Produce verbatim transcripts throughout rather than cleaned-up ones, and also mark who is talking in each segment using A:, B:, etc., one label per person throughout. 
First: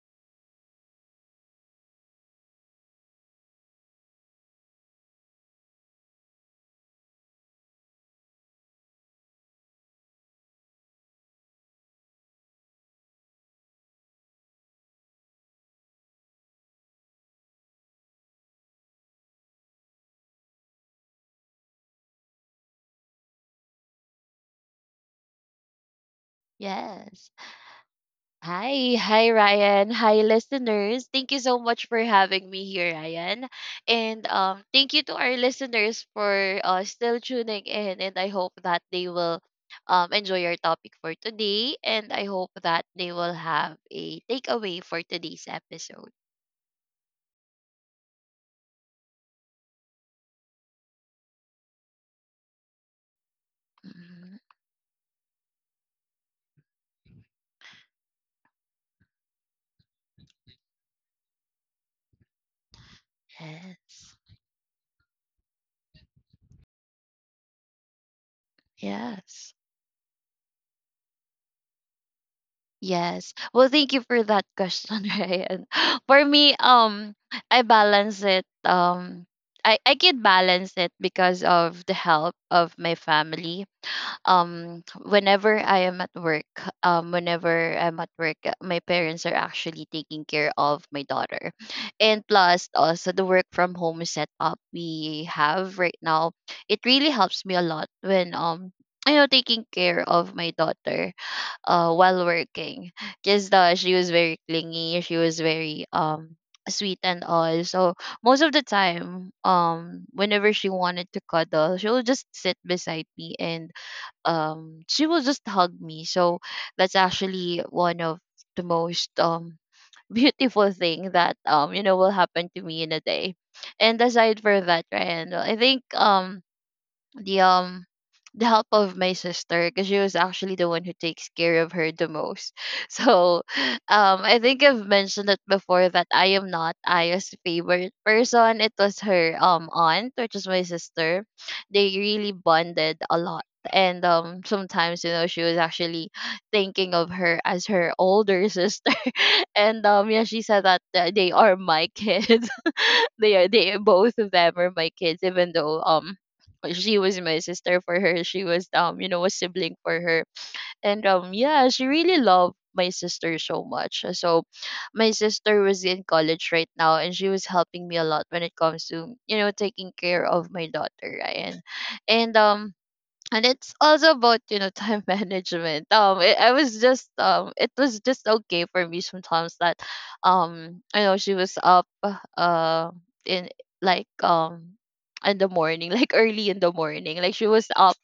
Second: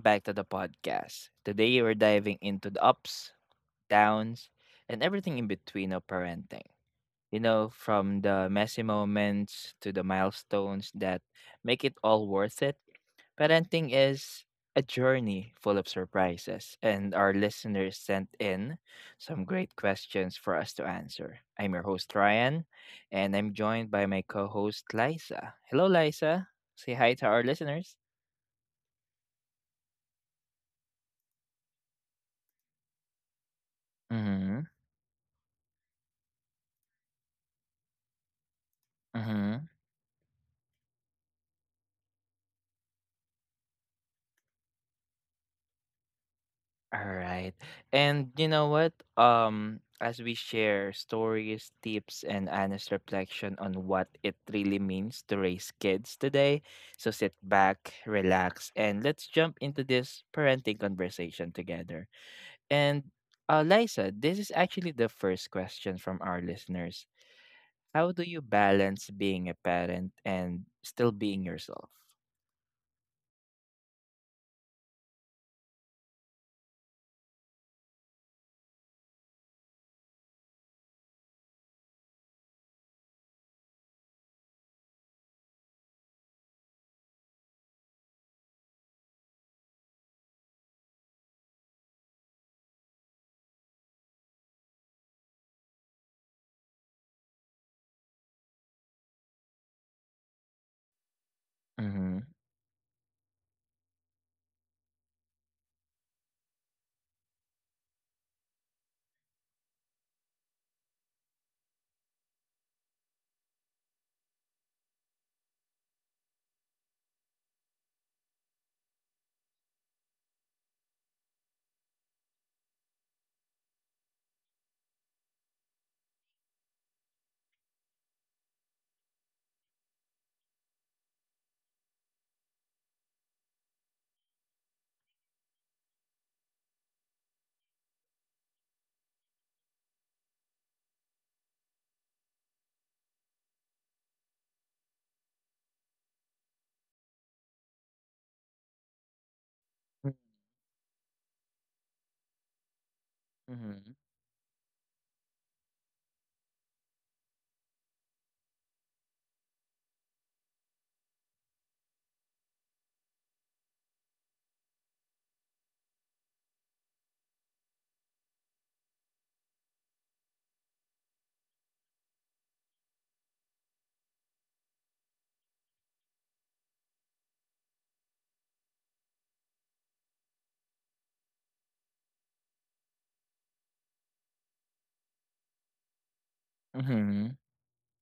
A: back to the podcast. Today we're diving into the ups, downs, and everything in between of parenting. You know, from the messy moments to the milestones that make it all worth it. Parenting is a journey full of surprises, and our listeners sent in some great questions for us to answer. I'm your host Ryan, and I'm joined by my co-host Liza. Hello, Liza. Say hi to
B: Yes.
A: our listeners.
B: Hi, hi Ryan. Hi listeners. Thank you so much for having me here, Ryan. And
A: Mm-hmm.
B: um thank you to our listeners for uh still tuning in, and I hope that they will
A: Mm-hmm.
B: um enjoy our topic for today, and I hope that they will have a takeaway for today's episode.
A: All right. And you know what? Um, as we share stories, tips, and honest reflection on what
B: Mhm.
A: it really means to raise kids today, so sit back, relax, and let's jump into this parenting conversation together. And uh, Liza,
B: Yes.
A: this is actually the first question from our listeners. How do you balance being
B: Yes.
A: a parent and still being yourself?
B: Yes. Well, thank you for that question, Ryan. For me, um, I balance it. Um, I I can balance it because of the help of my family. Um, whenever I am at work, um, whenever I'm at work, uh, my parents are actually taking care of my daughter, and plus also the work from home setup we have right now. It really helps me a lot when um. I know taking care of my daughter uh
A: Mm-hmm.
B: while working, because uh, she was very clingy, she was very um sweet and all. So most of the time, um whenever she wanted to cuddle, she will just sit beside me and um she will just hug me. So that's actually one of the most um beautiful thing that um you know will happen to me in a day. And aside for that Ryan, I think um the um the help of my sister, because she was actually the one who takes care of her the most. So um I think I've mentioned it before that I am not Aya's favorite person. It was her um aunt, which is my sister. They really bonded a lot. And um sometimes, you know, she was actually thinking of her as her older sister. And um yeah, she said that uh, they are my kids. they are they
A: Mm-hmm.
B: both of them are my kids, even though um she was my sister for her. She was, um, you know, a sibling for her. And um yeah, she really loved my sister so much. So my sister was in college right now, and she was helping me a lot when it comes to, you know, taking care of my daughter, Ryan. And um and it's also about, you know, time management. Um it, i was just um it was just okay for me sometimes that um I know she was up uh in like um in the morning, like early in the morning,
A: Mm-hmm.
B: like she was up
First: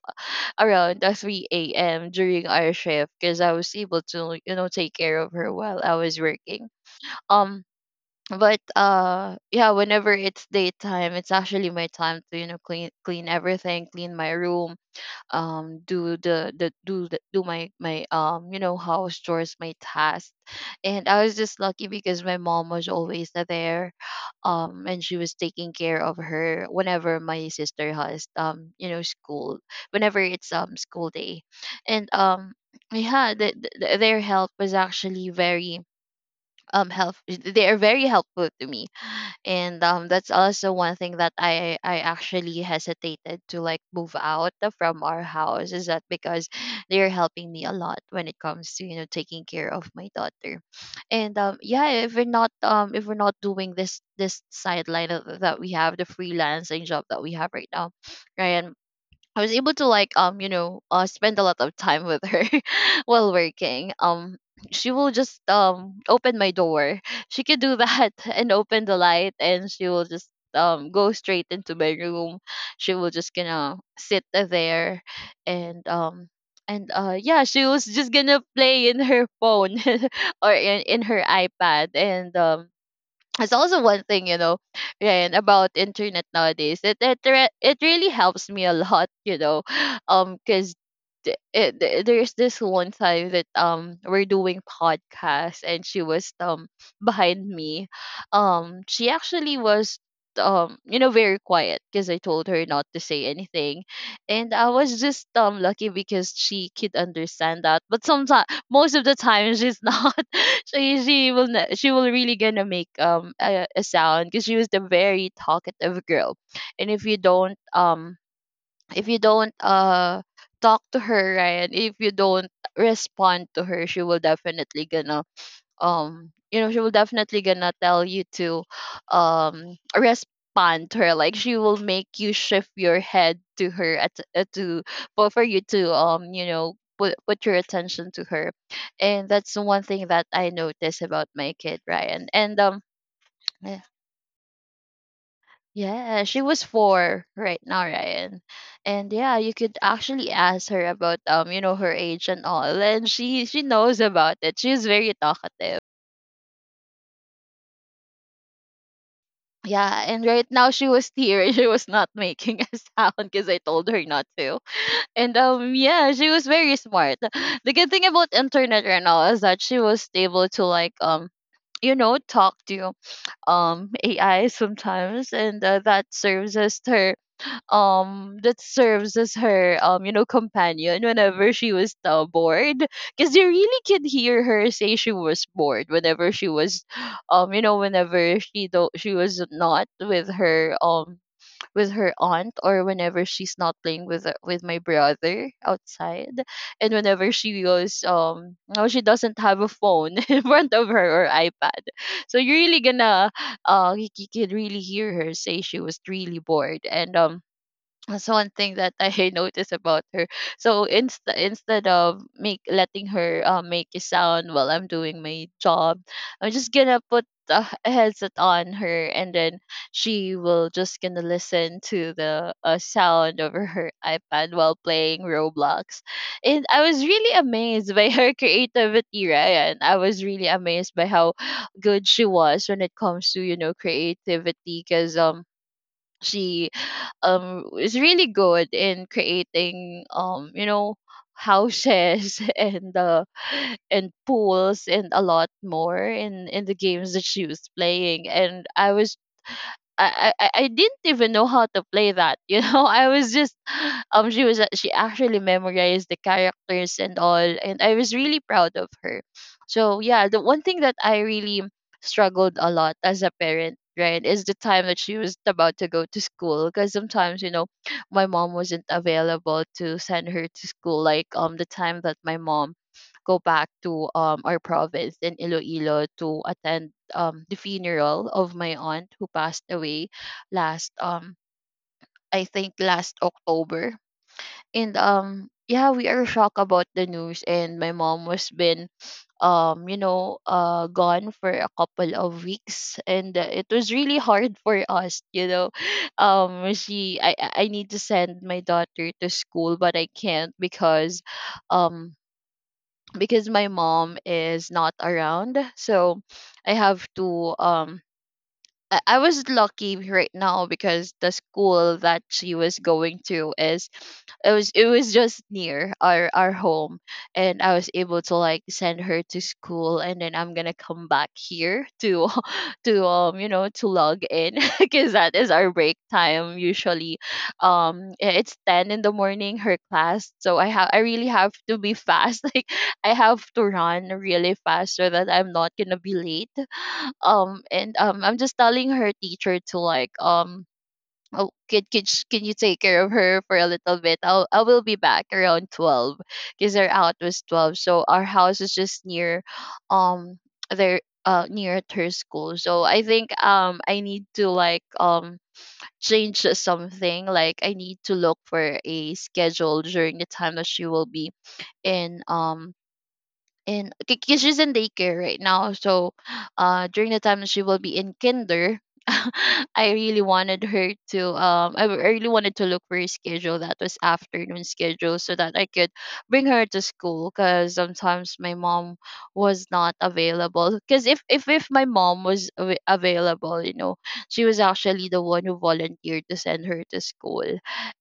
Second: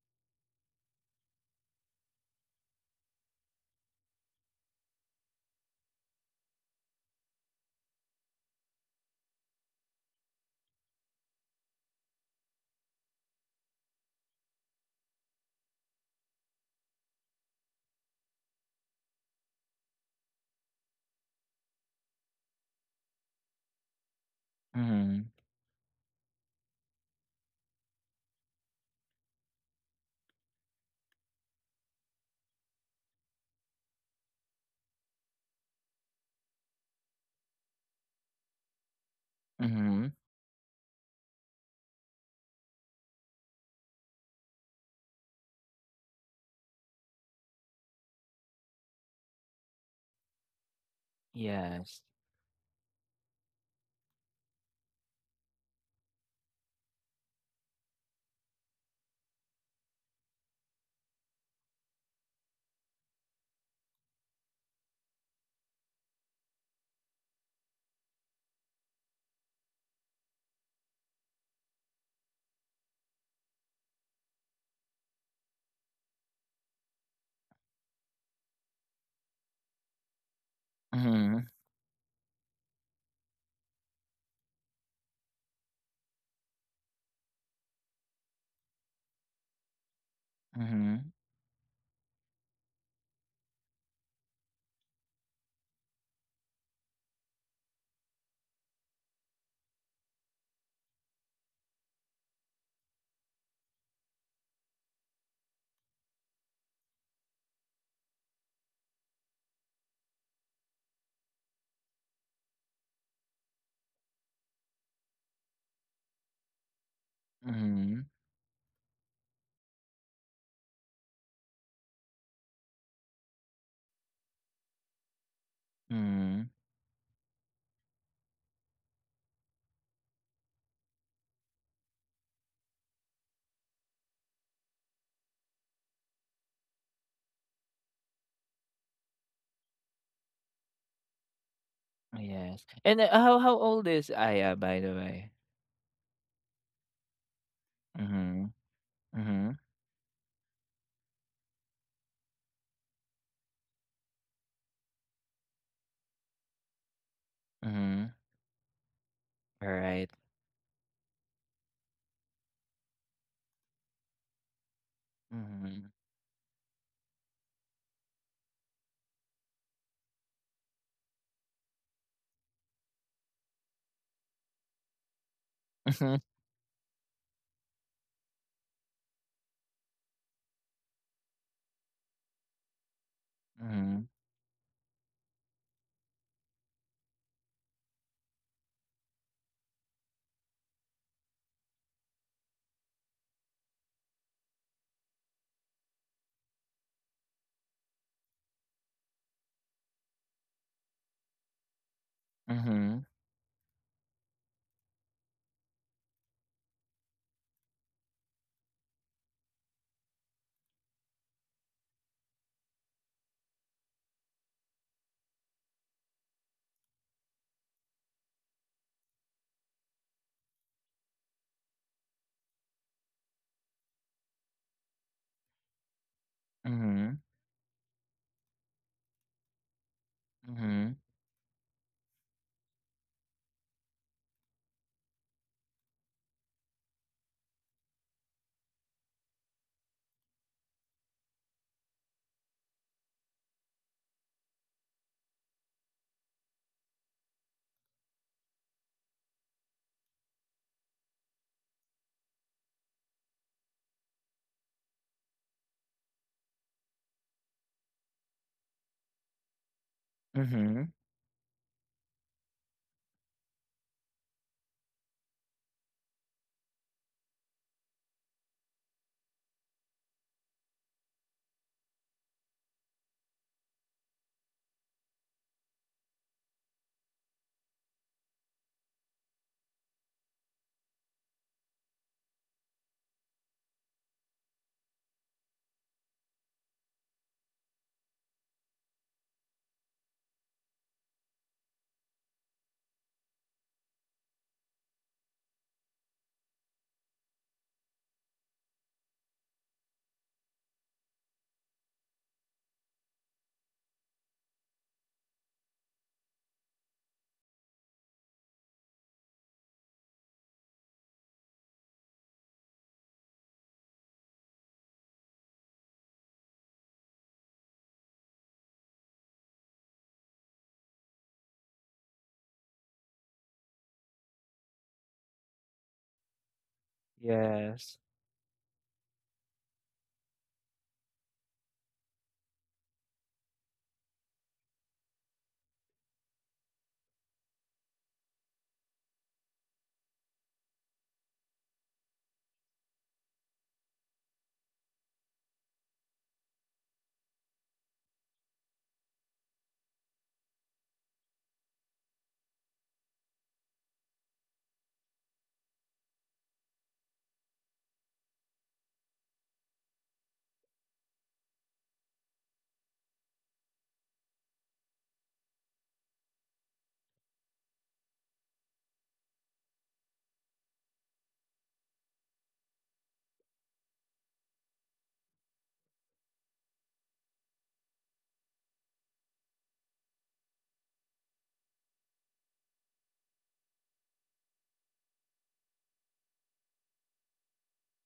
B: around uh, three a.m during our shift, because I was able to, you know, take care of her while I was working. Um but uh yeah, whenever it's daytime, it's actually my time to, you know, clean clean everything, clean my room, um do the the do the, do my my um you know house chores, my tasks. And I was just lucky because my mom was always there, um and she
A: Mm-hmm.
B: was taking care of her whenever my sister has, um you know, school, whenever it's um school day. And um yeah the, the, their help was actually very um help they are very helpful to me. And um
A: Mm-hmm.
B: that's also one thing that i i actually hesitated to like move out from our house, is that because they're helping me a lot when it comes to, you know, taking care of my daughter. And um yeah,
A: Yes.
B: if we're not um if we're not doing this this sideline of- that we have, the freelancing job that we have right now, right? I was able to like um you know uh spend a lot of time with her while working. Um she will just um open my door. She could do that and open the light, and she will just um go straight into my room. She will just gonna sit there, and um and uh yeah, she was just gonna play in her phone or in, in her
A: Mhm,
B: iPad. And um It's also one thing, you know. And about internet nowadays, it it, re- it really helps me a lot. You know, um because
A: mhm,
B: it, th- there's this one time that um we're doing podcast, and she was um behind me. Um she actually was, um you know, very quiet because I told her not to say anything. And I was just um lucky because she could understand that. But sometimes, most of the time, she's not. she she will not, she will really gonna make um a, a sound, because she was the very talkative girl. And if you don't
A: mhm,
B: um if you don't uh talk to her, right, if you don't respond to her, she will definitely gonna um
A: mhm,
B: you know she will definitely gonna tell you to um respond to her. Like, she will make you shift your head to her at uh, to for for you to, um you know, put put your attention to her. And that's the one thing that I noticed about my kid, Ryan. And
A: yes.
B: um
A: And, uh, how how
B: Yeah.
A: old is Aya, by the way?
B: Yeah, she was four right now, Ryan.
A: Mhm,
B: And yeah, you
A: mhm,
B: could actually ask her about, um you know, her age and all, and she she knows about it. She's very talkative.
A: mhm,
B: Yeah,
A: alright.
B: and right now she was here. She was not making a sound because I told her not to. And um,
A: Mhm,
B: yeah, she was very smart. The good thing about internet right now is that she was able to like, um, you know, talk to um A I sometimes, and uh, that
A: mhm,
B: serves as her um that serves as her um you know companion whenever she was, uh, bored. Because you really could
A: mhm,
B: hear her say she was bored whenever she was um you know whenever she do- she was not with her um with her aunt, or whenever she's not playing with the- with my brother outside, and whenever she goes um no, she doesn't have a phone in front of her or ipad. So you're really
A: mhm,
B: gonna uh you, c- you can really hear her say she was really bored. And um that's one thing that I noticed about her. So inst- instead of make letting her uh, make a sound while I'm doing my job, I'm just gonna put uh, a headset on her, and then she will just gonna listen to the uh, sound over her iPad while playing Roblox. And I was
A: mhm,
B: really amazed by her creativity, right? And I was really amazed
A: mhm,
B: by how good she was when it comes to, you know, creativity. Because um she um is really good in creating, um you know, houses and uh and pools and a lot more in in the games that she was playing. And I was I, I I I didn't even know how to play that. You know, I was just um she was a- she actually memorized the characters and all, and I was really proud of her. So yeah, the one thing
A: mhm,
B: that I really struggled a lot as a parent, right, is the time that she was about to go to school. Because sometimes, you know, my mom wasn't available to send her to school. Like um the time that my mom go back to um our province in Iloilo to attend um the funeral of my aunt who passed away last um I think last October. And um yeah, we are shocked about the news, and my mom was been, um you know, uh gone for a couple of weeks. And uh, it was really hard for us, you know. um she I I I need to send my daughter to school, but I can't, because um because my mom is not around. So I have to um I I was lucky right now because the school that she was going to is it was it was just near our our home. And I was able to like send her to school and then I'm gonna come back here to to um you know, to log in, because that is our break time usually.
A: yes.
B: Um i- it's ten in the morning her class, so I have I really have to be fast. Like, I have to run really fast so that I'm not gonna be late. Um and um I'm just telling her teacher to like, um oh, can, can, sh- can you take care of her for a little bit? i'll I will be back around twelve, because our out was twelve. So our house is just near, um their uh near at her school. So I think um I need to like um change something. Like, I need to look for a schedule during the time that she will be in, um and because she's in daycare right now. So uh during the time that she will be in kinder, I really wanted her to um i w- I really wanted to look for a schedule that was afternoon schedule so that I could bring her to school. Because sometimes my mom was not available, because if, if if my mom was av- available, you know, she was actually the one who volunteered to send her to school.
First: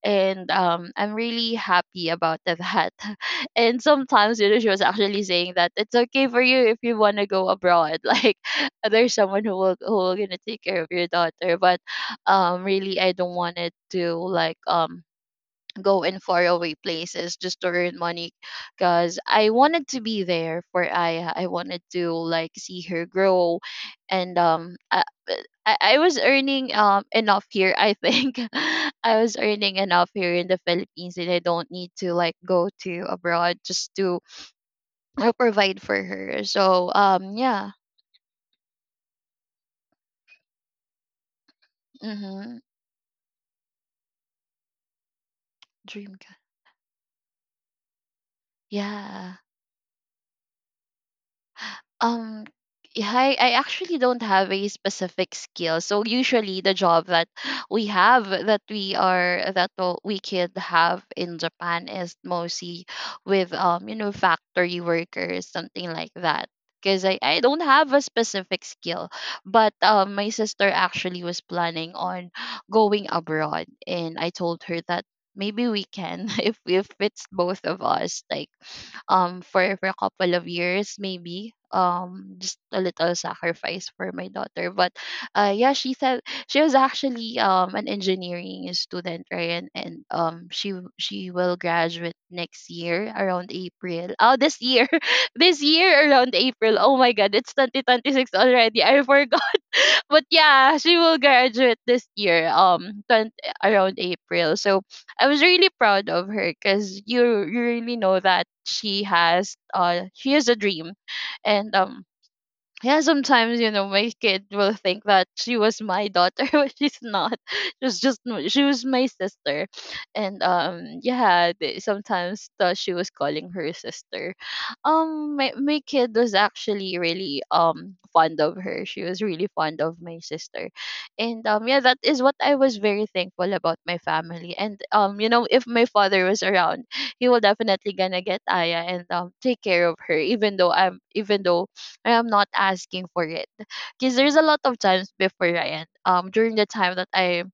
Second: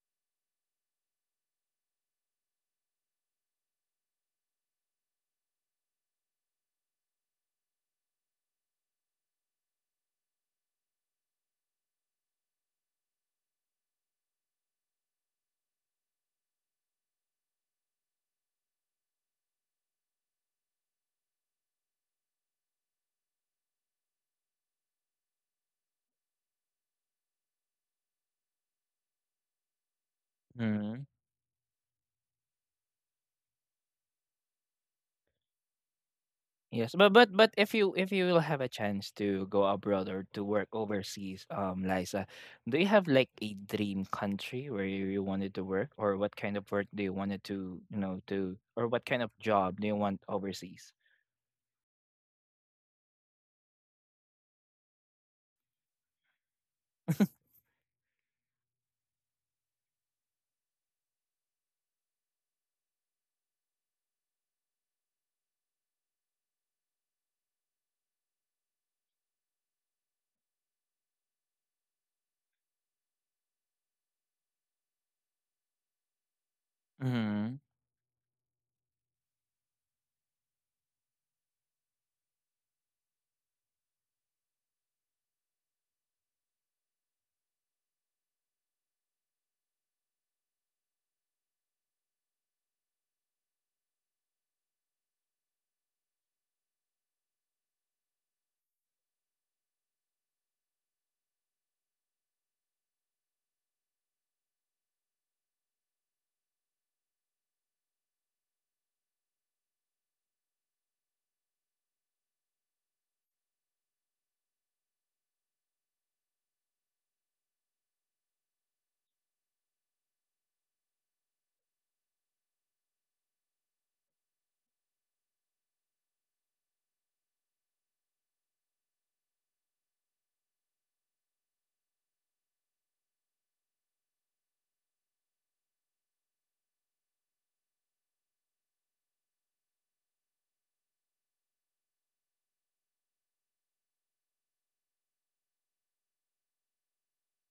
B: And um I'm really happy about that. And sometimes, you know, she was actually saying that it's okay for you if you want to go abroad. Like, there's someone who will who will gonna take care of your daughter. But, um, really, I don't want it to like um go in faraway places just to earn money, because I wanted to be there for Aya. I wanted to like see her grow. And um I, I I was earning um enough here, I think. I was earning enough here in the
A: Mhm.
B: Philippines, and I don't need to like go to abroad just to uh, provide for her. So
A: Yes, but but
B: um
A: but
B: yeah.
A: if you if you will have a chance to go abroad or to work overseas, um, Liza,
B: Mhm.
A: do you have like a dream country where you, you wanted to work,
B: Dream
A: or what
B: cat.
A: kind of work do you wanted to you know to, or what kind of
B: Yeah.
A: job do you want overseas?
B: Um, yeah, I, I actually don't have a specific skill. So usually the job that we have, that we are that w- we could have in Japan, is mostly with um, you know, factory workers, something like that. Because I, I don't have a specific skill. But um my sister actually was planning on going abroad, and I told her that maybe we can if if it's
A: Mm-hmm.
B: both of us, like um for for a couple of years, maybe. Um just a little sacrifice for my daughter. But uh yeah, she said she was actually um an engineering student, right? And, and um she w- she will graduate next year around April. Oh, this year. This year around April. Oh my god, it's twenty twenty-six already, I forgot. But yeah, she will graduate this year, um, twenty, around April. So I was really proud of her because you you really know that she has uh she has a dream. And um yeah, sometimes, you know, my kid will think that she was my daughter but she's not. She's just m- she was my sister. And um yeah, they sometimes thought she was calling her sister. Um, my my kid was actually really um fond of her. She was really fond of my sister. And um yeah, that is what I was very thankful about my family. And um you know, if my father was around, he will definitely gonna get Aya and um take care of her, even though I'm even though I am not asking for it. Because there's a lot of times before, Ryan, um, during the time that I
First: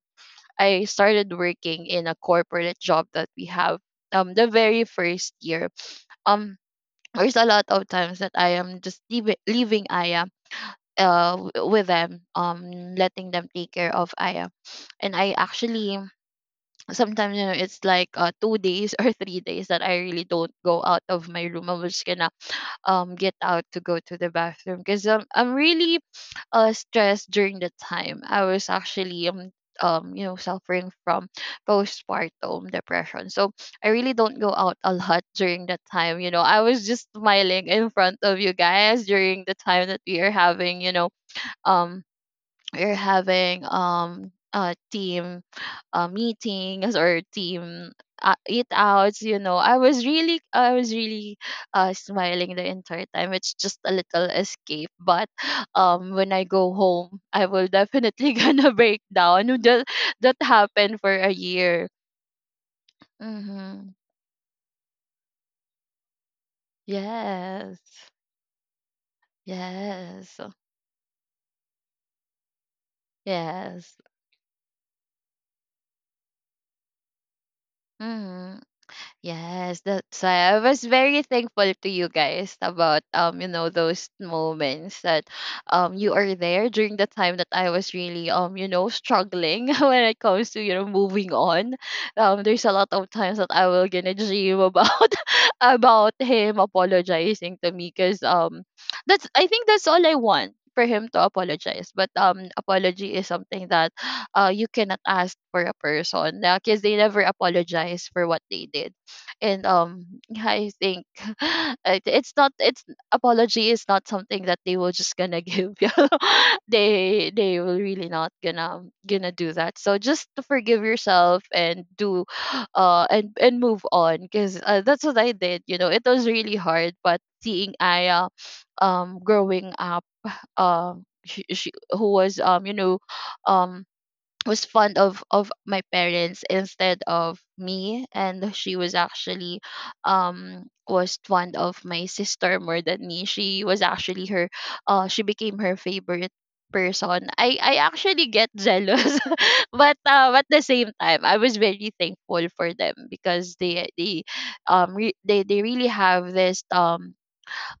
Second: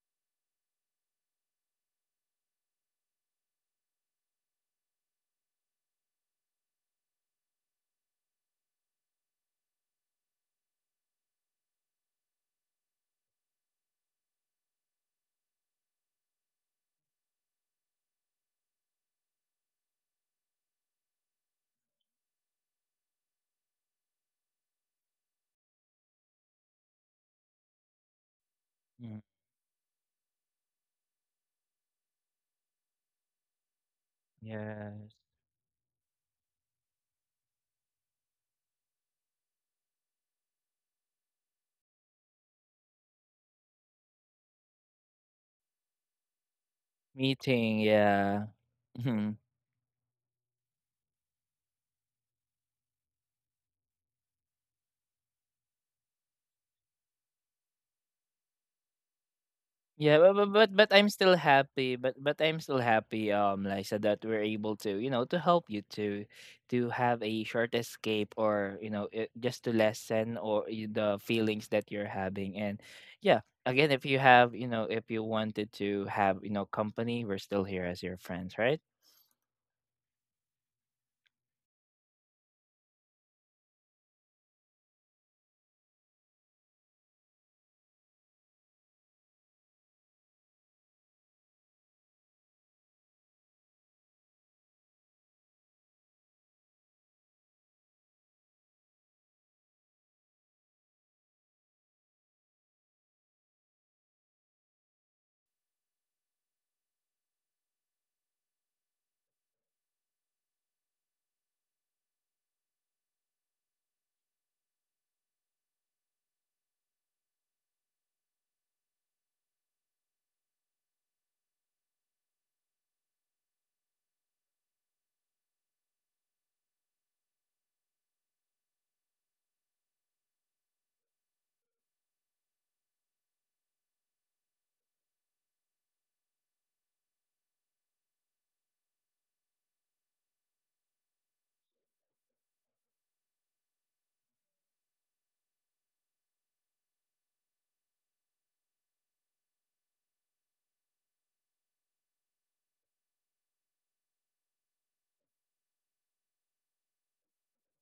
B: I started working in a corporate job that we have, um, the very first year, um, there's a lot of times that I am just leaving leaving Aya, uh, w- with them, um, letting them take care of Aya. And I actually sometimes, you know, it's like uh, two days or three days that I really don't go out of my room. I was gonna um get out to go to the bathroom because um, I'm really uh stressed during the time. I was actually um um you know, suffering from postpartum depression. So I really don't go out a
A: Yes,
B: lot during that time. You know, I was just smiling in front of you guys during the time that we are having, you know, um we're having um a team uh, meetings or
A: meeting,
B: team uh,
A: yeah.
B: eat outs.
A: Mm-hmm.
B: You know, i was really I was really uh, smiling the entire time. It's just a little escape. But um when I go home, I will definitely gonna break down. That
A: Yeah, but,
B: that
A: but but but
B: happened for
A: I'm
B: a
A: still
B: year.
A: happy. But but I'm still happy, um,
B: Mm-hmm.
A: Liza, that we're able to, you know, to help you to to have a short
B: Yes,
A: escape or you know it, just to
B: yes,
A: lessen or y- the feelings that you're having. And yeah, again,
B: yes.
A: if you have, you know, if you wanted to have, you know, company, we're still here as your friends,
B: Mm-hmm.
A: right?
B: Yes, that's why I was very thankful to you guys about um you know, those moments that um you are there during the time that I was really um you know, struggling when it comes to you know, moving on. Um, there's a lot of times that I will gonna dream about about him apologizing to me because um that's, I think that's all I want, for him to apologize. But um apology is something that uh, you cannot ask for a person because they never apologize for what they did. And um I think it, it's not it's apology is not something that they will just gonna give you know? they they will really not gonna gonna do that. So just to forgive yourself and do uh and and move on, because uh, that's what I did. You know, it was really hard, but seeing Aya um growing up, um she, she who was um you know, um was fond of of my parents instead of me. And she was actually um was fond of my sister more than me. She was actually her uh she became her favorite person. I i actually get jealous but uh, at the same time, I was very thankful for them because they they um re- they, they really have this um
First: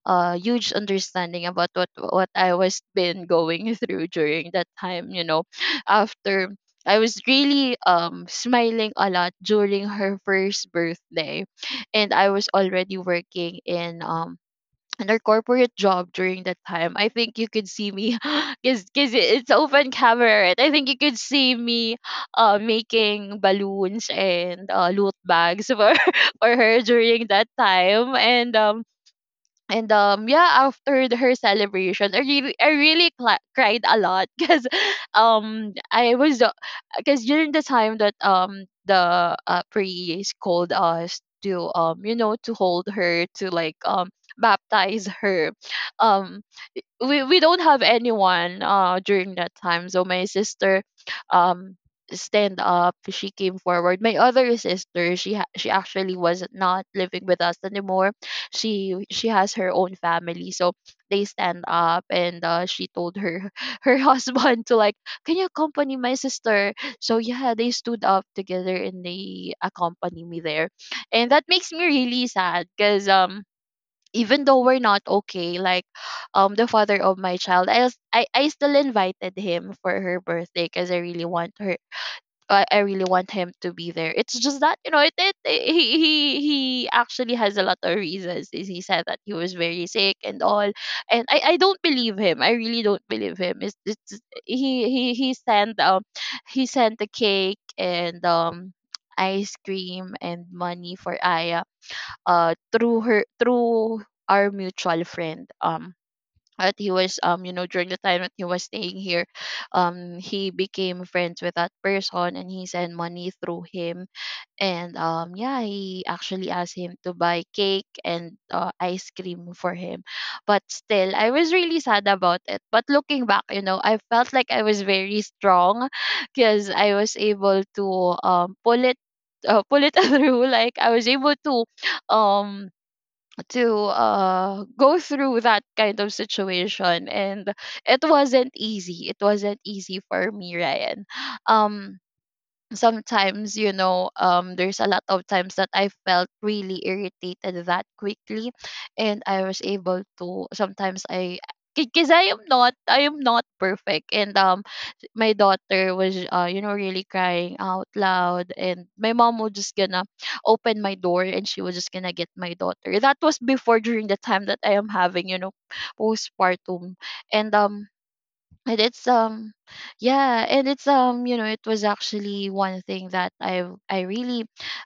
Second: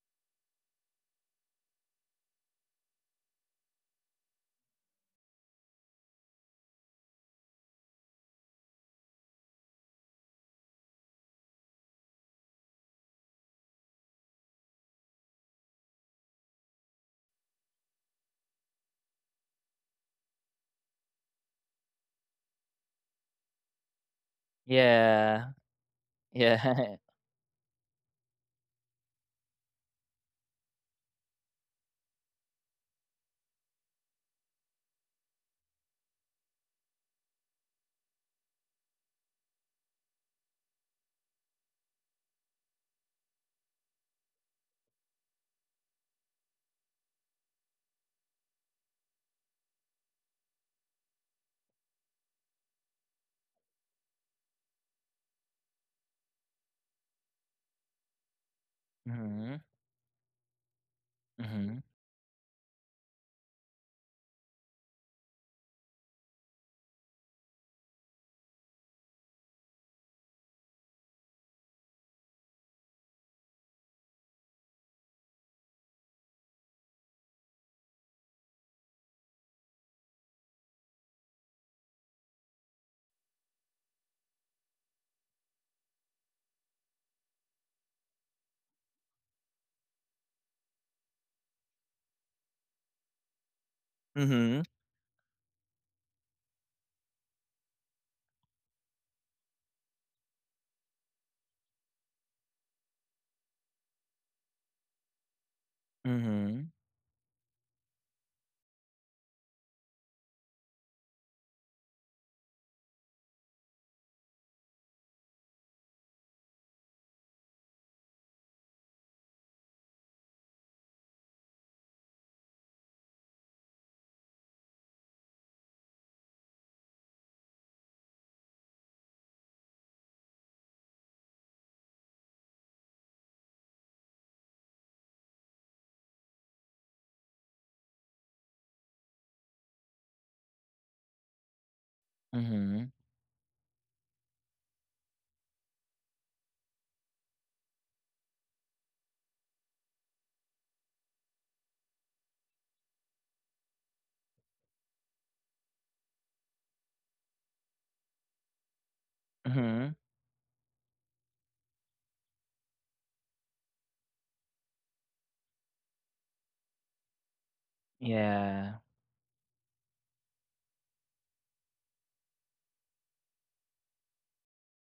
B: uh huge understanding about what what I was been going through during that time, you know. After, I was really um smiling a lot during her first birthday and I was already working in um another corporate job during that time. I think you could see me because it's open camera, right? I think you could see me uh making balloons and uh loot
A: Yeah.
B: bags for for her
A: Yeah.
B: during that time. And um and um yeah, after the- her celebration, I really I really cla cried a lot because um I was because during the time that um the uh, priest called us to um you know, to hold her, to like um baptize her. um we we don't have anyone uh during that time, so my sister um stand up, she came forward. My other sister, she ha- she actually was not living with us anymore. She she has
A: Mhm.
B: her own family. So they stand
A: Mhm.
B: up and uh, she told her her husband to like, can you accompany my sister? So yeah, they stood up together and they accompany me there. And that makes me really sad because um even though we're not okay, like um the father of my child, i s- i, I still invited him for her birthday because I really want her, I, I really want him to be there. It's just that you know, it, it he he he actually has a lot of reasons. Is he said that he was very sick and all, and i i don't believe him. I really don't believe him. It's, it's
A: Mhm.
B: he he he sent um he sent the cake and um ice cream and money for Aya uh through her through our mutual friend. Um
A: Mhm.
B: that he was um you know, during the time that he was staying here, um he became friends with that person, and he sent money through him. And um yeah, he actually asked him to buy cake and uh, ice cream for him. But still, I was really sad about it. But looking back, you know, I felt like I was very strong because I was able to um pull it uh, pull it through, like I was able to um to uh go through that kind of situation. And it wasn't easy. It wasn't easy for me, Ryan. um
A: Mhm.
B: sometimes, you know, um there's a lot of times that I felt really irritated that quickly. And I was able to sometimes I because i am not I am not perfect. And um my daughter was uh you know, really crying out loud, and my mom was just
A: Mhm.
B: gonna open my door, and she was just gonna get my daughter. That was before, during the time that I am having, you know, postpartum. And um and
A: Yeah.
B: it's um yeah, and it's um you know, it was actually one thing that I I really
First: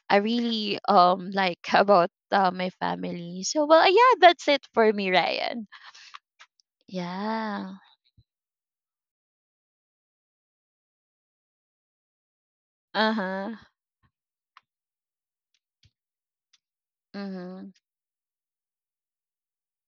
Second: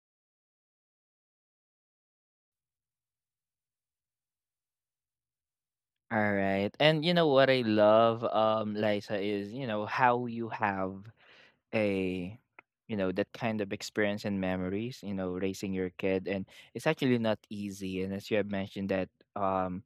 B: I really um like about uh, my family. So well, yeah, that's it for me, Ryan.
A: All right. And you know what I
B: Yeah.
A: love, um, Liza, is you know how you have a, you
B: Uh
A: know, that
B: huh.
A: kind of experience and memories. You know, raising your kid, and it's actually not
B: Mhm.
A: easy. And as you have mentioned that, um.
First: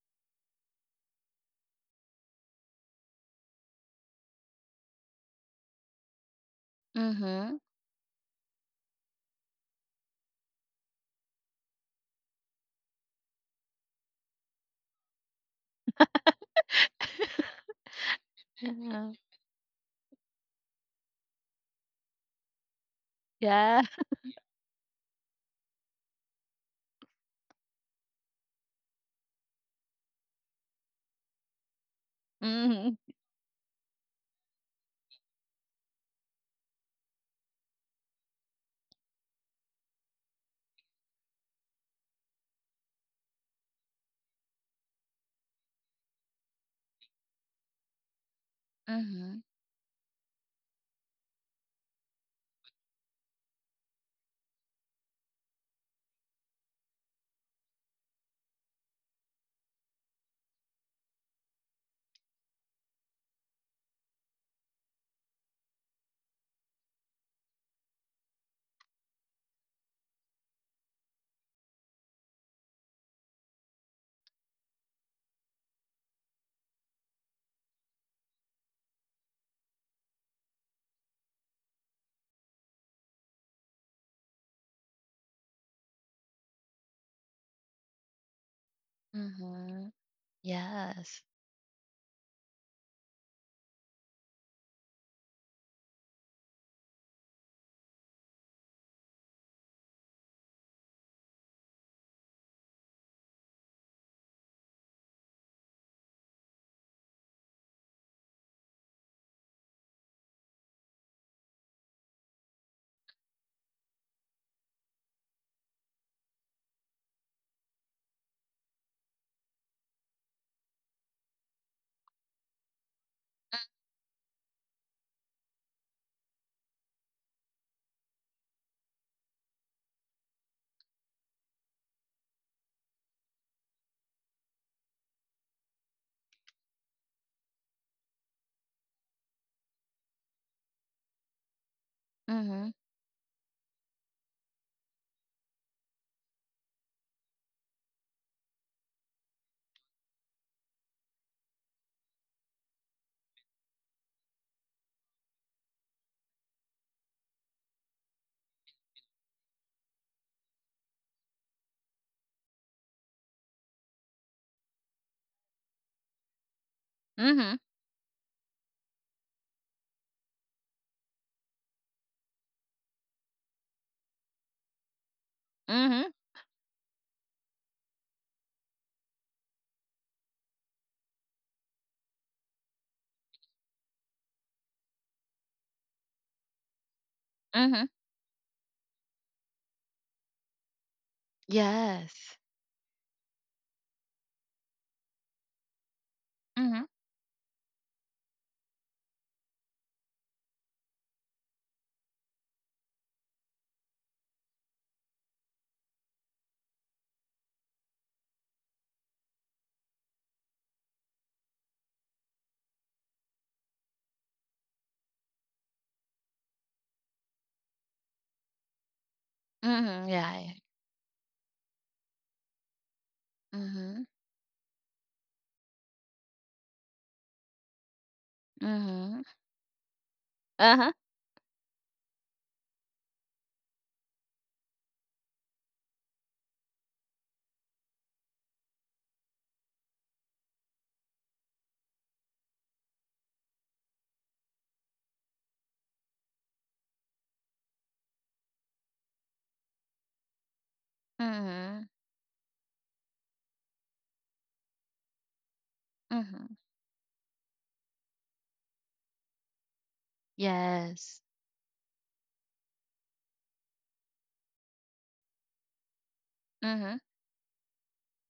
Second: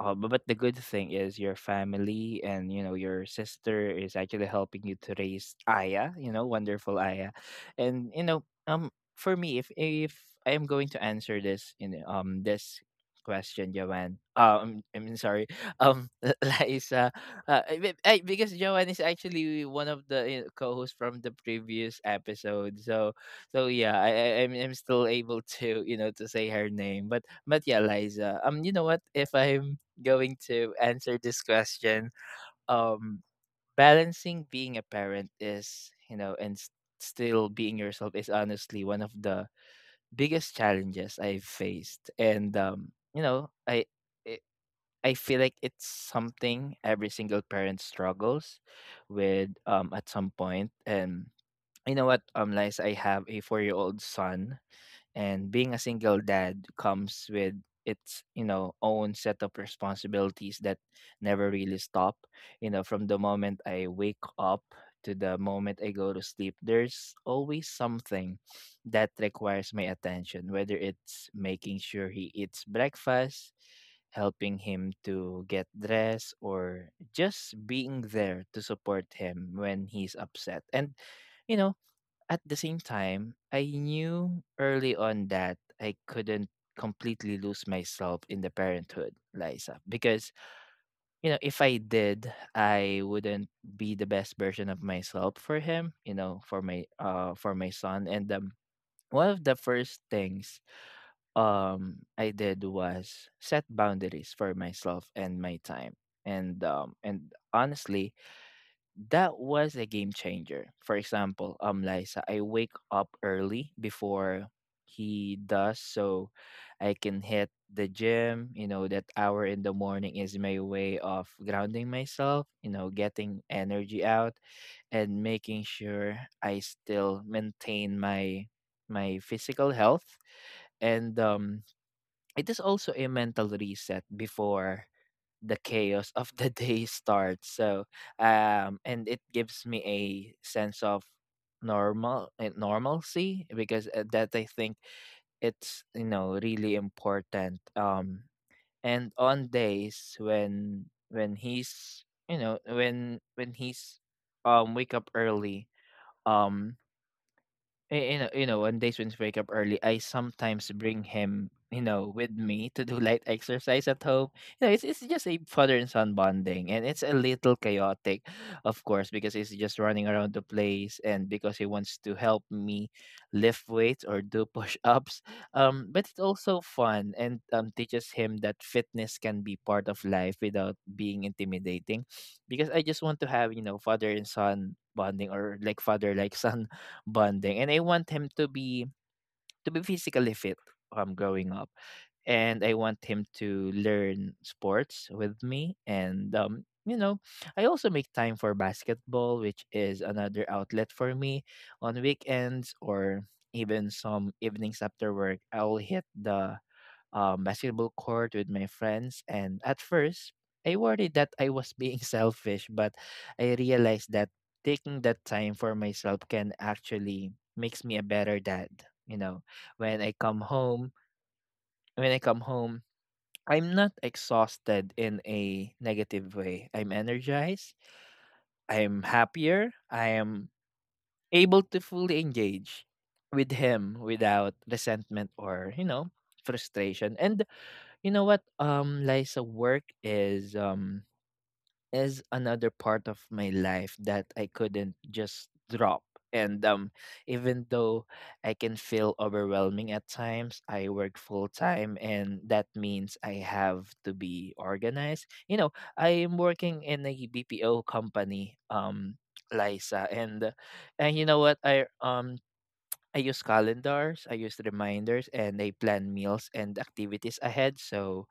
A: Uh, but but the good thing is your family and you know your sister is actually helping you to raise Aya, you know, wonderful Aya,
B: Mhm.
A: and you know, um, for me, if if I am going to answer this in um this question, Joanne, uh, um, I mean sorry, um, Liza, uh, I, be- I, because Joanne is
B: Yeah.
A: actually one of the uh, co-hosts from the previous episode, so so
B: Yeah.
A: yeah, I, I I'm, I'm still able to you know to say her name, but but yeah, Liza, um, you know what, if I'm going to answer this question.
B: Mhm.
A: Um, Balancing being a parent is, you know, and s- still being yourself is honestly one of the biggest challenges I've faced. And um, you know, I it, I feel like it's something every single parent struggles
B: Mhm.
A: with um at some point. And you know what, um, Liza, I have a four-year-old son and being a single dad comes with its you know own set of responsibilities that never really stop. You know, from the moment I wake up to the moment I go to sleep, there's always something that requires my attention, whether it's making sure he eats breakfast, helping him to get dressed, or just being there to support him when he's upset. And you know, at the same time, I knew early on that I couldn't completely lose myself in the parenthood, Liza.
B: Mhm.
A: Because,
B: Yes.
A: you know, if I did, I wouldn't be the best version of myself for him, you know, for my uh for my son. And um one of the first things um I did was set boundaries for myself and my time. And um and honestly, that was a game changer. For example, um, Liza, I wake up early before he does, so I can hit the gym. You know, that hour in the morning is my way of grounding myself. You know, getting energy out and making sure I still maintain my my physical health. And um it is also a mental reset before the chaos of the day starts. So, um, and it gives me a sense of normal uh,
B: Mhm.
A: normalcy because uh, that I think it's you know really important. Um, and on days when when he's you know when when he's um wake up early, um. Y- you know, you know, on days when we wake up early, I sometimes bring him, you know, with me to do light exercise at home. You know, it's it's just a father and son bonding, and it's a little
B: Mhm.
A: chaotic, of course, because he's just running around the place, and because he wants to help me lift weights or do push ups. Um, but
B: Mhm.
A: it's also fun and um teaches him that fitness can be part of life without being intimidating, because I just want to have you know father and son bonding or like father like son bonding, and I
B: Mhm.
A: want him to be to be physically fit um growing up.
B: Yes.
A: And I want him to learn sports with me. And um,
B: Mhm.
A: you know, I also make time for basketball, which is another outlet for me on weekends or even some evenings after work. I'll hit the um, basketball court with my friends. And at first, I worried that I was being selfish, but I realized that taking that time for myself can actually makes me a better dad. You know, when
B: Mhm.
A: I come
B: Yeah.
A: home, when I come home, I'm not
B: Mhm.
A: exhausted in a negative way. I'm energized. I'm
B: Mhm.
A: happier. I am
B: Uh huh.
A: able to fully engage with him without resentment or, you know, frustration. And you know what, um, Liza, work is um is another part of my life that I couldn't just drop. And um, even though I can feel overwhelming at times, I work full
B: Mhm.
A: time, and that means I have to be organized. You know, I am
B: Mhm.
A: working in a B P O company, um, Liza, and and
B: Yes.
A: you know what, I um. I use calendars, I use reminders, and I plan meals and
B: Mhm.
A: activities ahead. So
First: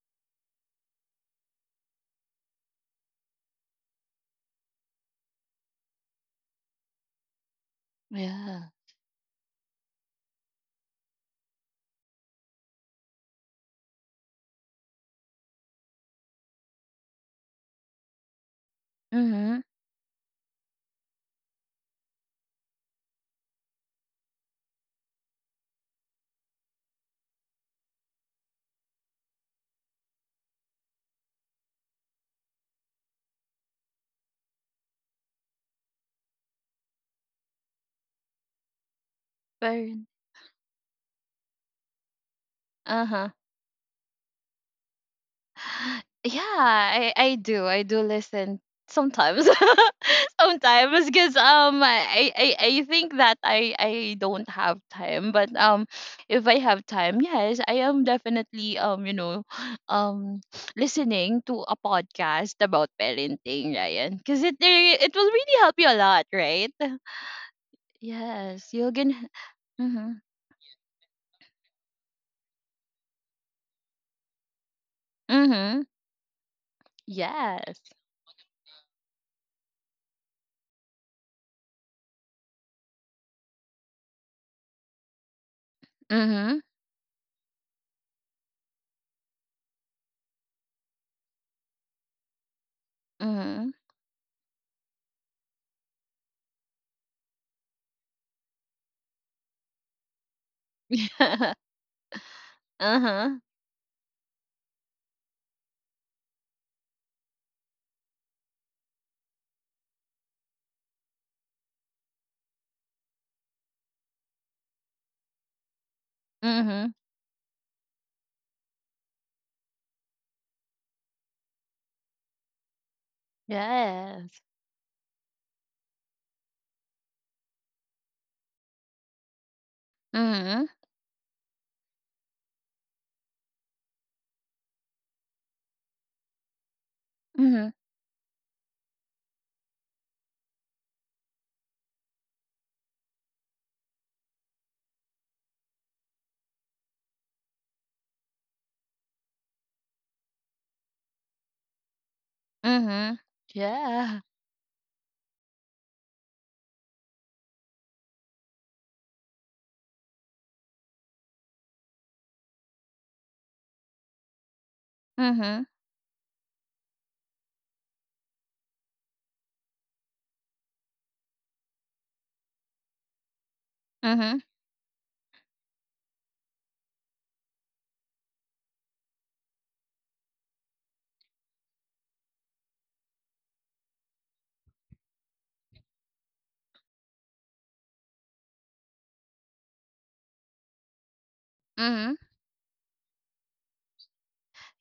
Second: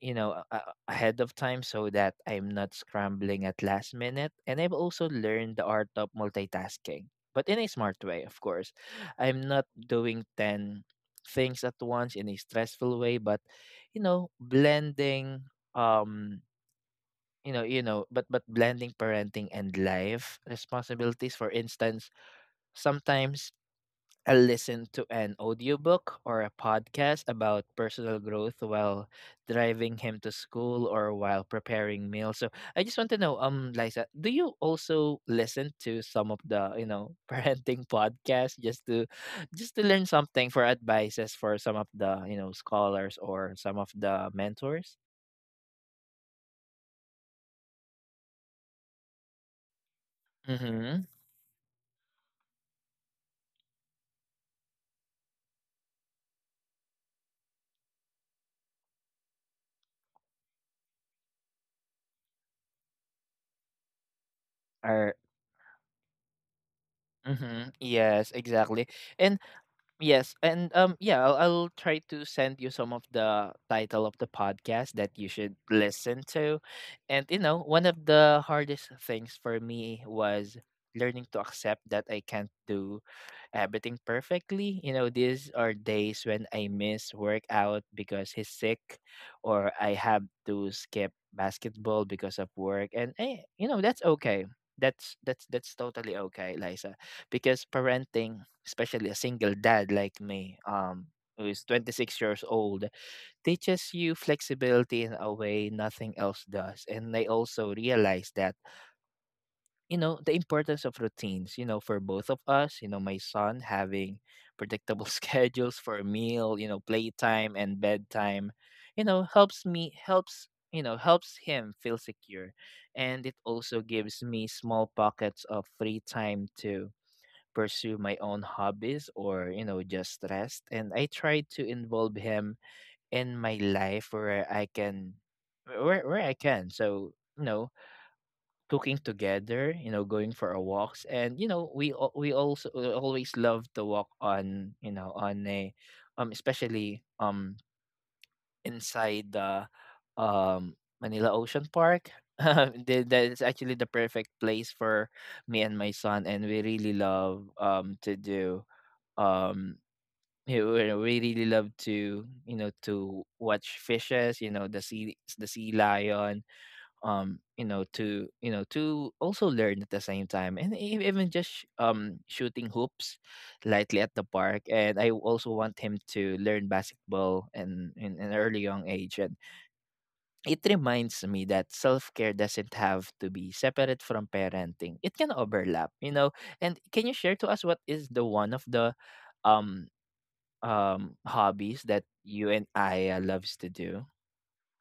A: you know a- a- ahead of time so that I'm not scrambling at last minute. And I've also learned the art of multitasking, but in a smart way, of
B: Yeah.
A: course. I'm not doing ten things at once in a stressful way, but you know blending um you know you know but but blending parenting
B: Mhm.
A: and life responsibilities. For instance, sometimes I listen to an audiobook or a podcast about personal growth while driving him to school or while preparing meals. So I just want to know, um, Liza, do you also listen to some of the, you know, parenting podcasts, just to just to
B: Fair.
A: learn something for advices for some of the, you know,
B: Uh
A: scholars
B: huh.
A: or some of the mentors?
B: Yeah, I I do. I do listen sometimes.
A: Mm-hmm.
B: Sometimes, because um, I, I I think that I I don't have time. But um, if I have time, yes, I am definitely um, you know, um, listening to a podcast about parenting, Ryan, because it re- it
A: Or
B: will really help you a lot, right?
A: mm-hmm. Yes,
B: Yes,
A: exactly.
B: you can.
A: And yes, and um, yeah, I'll, I'll try to send you some of the title of the podcast that you should
B: Mm-hmm.
A: listen to. And you know,
B: Yes.
A: one of the hardest things for me was learning to accept that I can't do everything perfectly. You know, these are days when
B: Mhm,
A: I miss workout because he's sick, or I have to skip basketball because of work. And eh,
B: mhm.
A: you know, that's okay. That's that's that's totally okay, Liza. Because parenting, especially a single dad like me, um, who
B: Yeah.
A: is twenty six years old,
B: Uh-huh.
A: teaches you flexibility in a way nothing else does. And I also realized that you know the importance of routines, you know, for both of us. You know, my son having predictable schedules for meal, you know,
B: Mhm.
A: playtime and bedtime, you know, helps me helps you know helps him feel secure. And it also gives
B: Yes.
A: me small pockets of free time to pursue my own hobbies or you know just rest.
B: Mhm,
A: And I try to involve him in my life where I can, where where I can. So you know,
B: mhm,
A: cooking together, you know, going for a walks, and you know, we al- we also we always love to walk on, you know, on a, um, especially um inside the, um Manila Ocean Park. The-
B: mhm.
A: that is actually the
B: Yeah.
A: perfect place for me and my son, and we really love um to do um you know, we we really love to you know to watch fishes, you know, the sea the
B: Mhm,
A: sea lion, um you know, to you know to also learn at the same time. And e- even just sh- um shooting hoops lightly at the
B: mhm,
A: park. And I also want him to learn basketball and in an early young age. And it reminds me that self-care doesn't have to be separate from parenting, it can overlap, you know. And can you share to us what is the one of the um um hobbies that
B: mhm.
A: you and I loves to do?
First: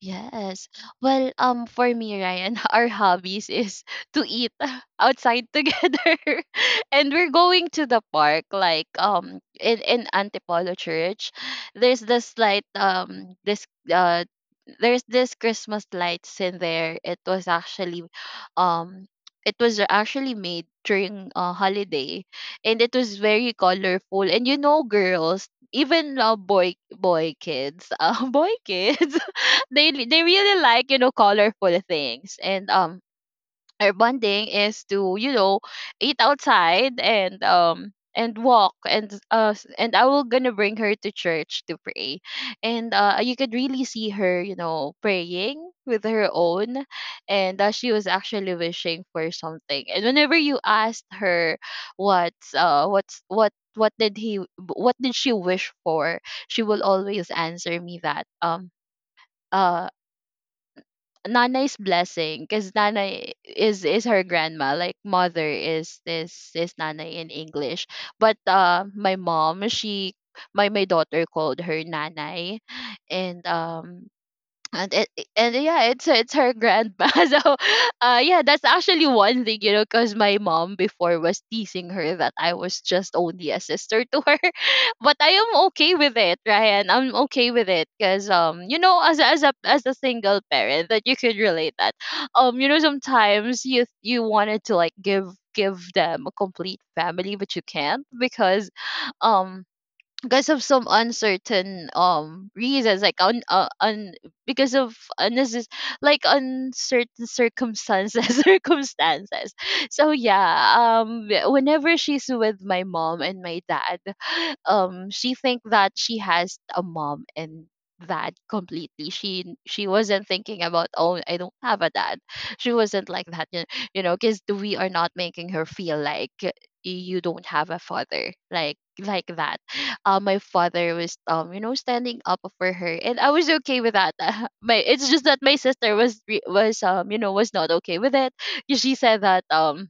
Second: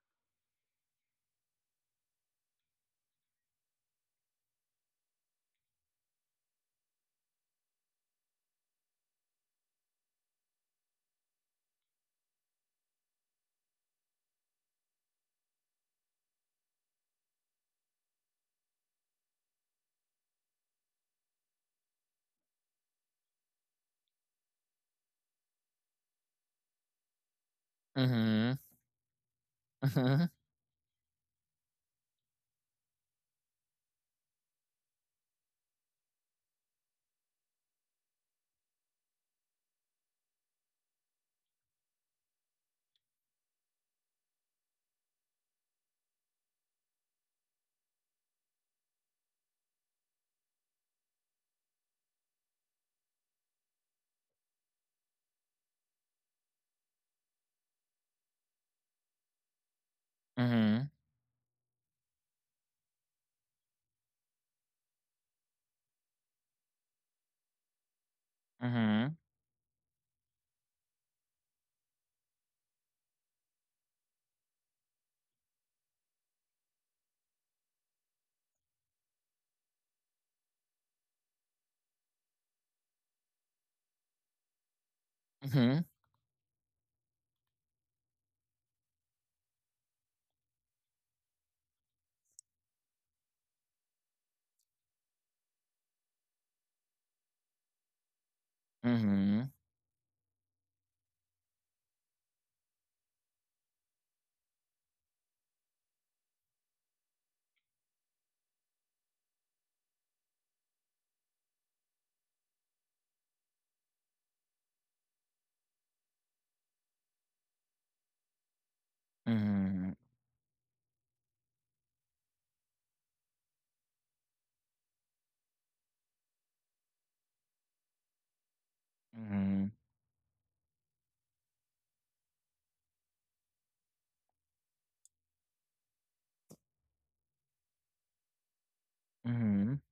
B: Yes. Well, um, for me, Ryan, our hobbies is to eat outside together, and we're going to the park. Like, um, in in Antipolo Church, there's this light, um, this uh, there's this Christmas lights in there. It was actually, um, it was actually made during a holiday, and it was very colorful. And you know, girls, even uh, boy boy kids, uh, boy
A: Mm-hmm.
B: kids they li- they
A: Mm-hmm.
B: really like, you know, colorful things. And um our bonding is to, you know, eat outside and um and walk and uh s- and I will gonna bring her to church to pray. And uh you could really see her, you know, praying with her own. And uh, she was actually wishing for something, and whenever you asked her what's uh what's what what did he what did she wish for, she will always answer me that um uh
A: Mm-hmm.
B: nanay's blessing, because nanay is is her grandma. Like, mother is is is nanay in English. But uh,
A: Mm-hmm.
B: my mom, she, my my daughter called her nanay. And um and it, it- and yeah, it's it's her grandpa. So, uh, yeah, that's actually one thing, you know, because my mom before was teasing her that I was just only a sister to her, but I am
A: Mm-hmm.
B: okay with it, Ryan. I'm okay with it because um, you know, as a- as a as a single parent, that you could relate that, um, you know, sometimes you you wanted to, like, give give them a complete family, but you can't because,
A: Mhm,
B: um, because of some uncertain um reasons like un, uh, un because of unnecess- like uncertain circumstances circumstances. So yeah, um whenever she's with my mom and my dad, um she think that she has a mom, and that completely she she
A: mhm,
B: wasn't thinking about, oh, I don't have a dad. She wasn't like that. Y- you know, because we are not making her feel like you don't have a father, like like that.
A: mhm,
B: Uh, my father was, um you know, standing up for her, and I was okay with that. my It's just that my sister was re- was, um you know, was not okay with it. 'Cause she said that
A: mhm,
B: um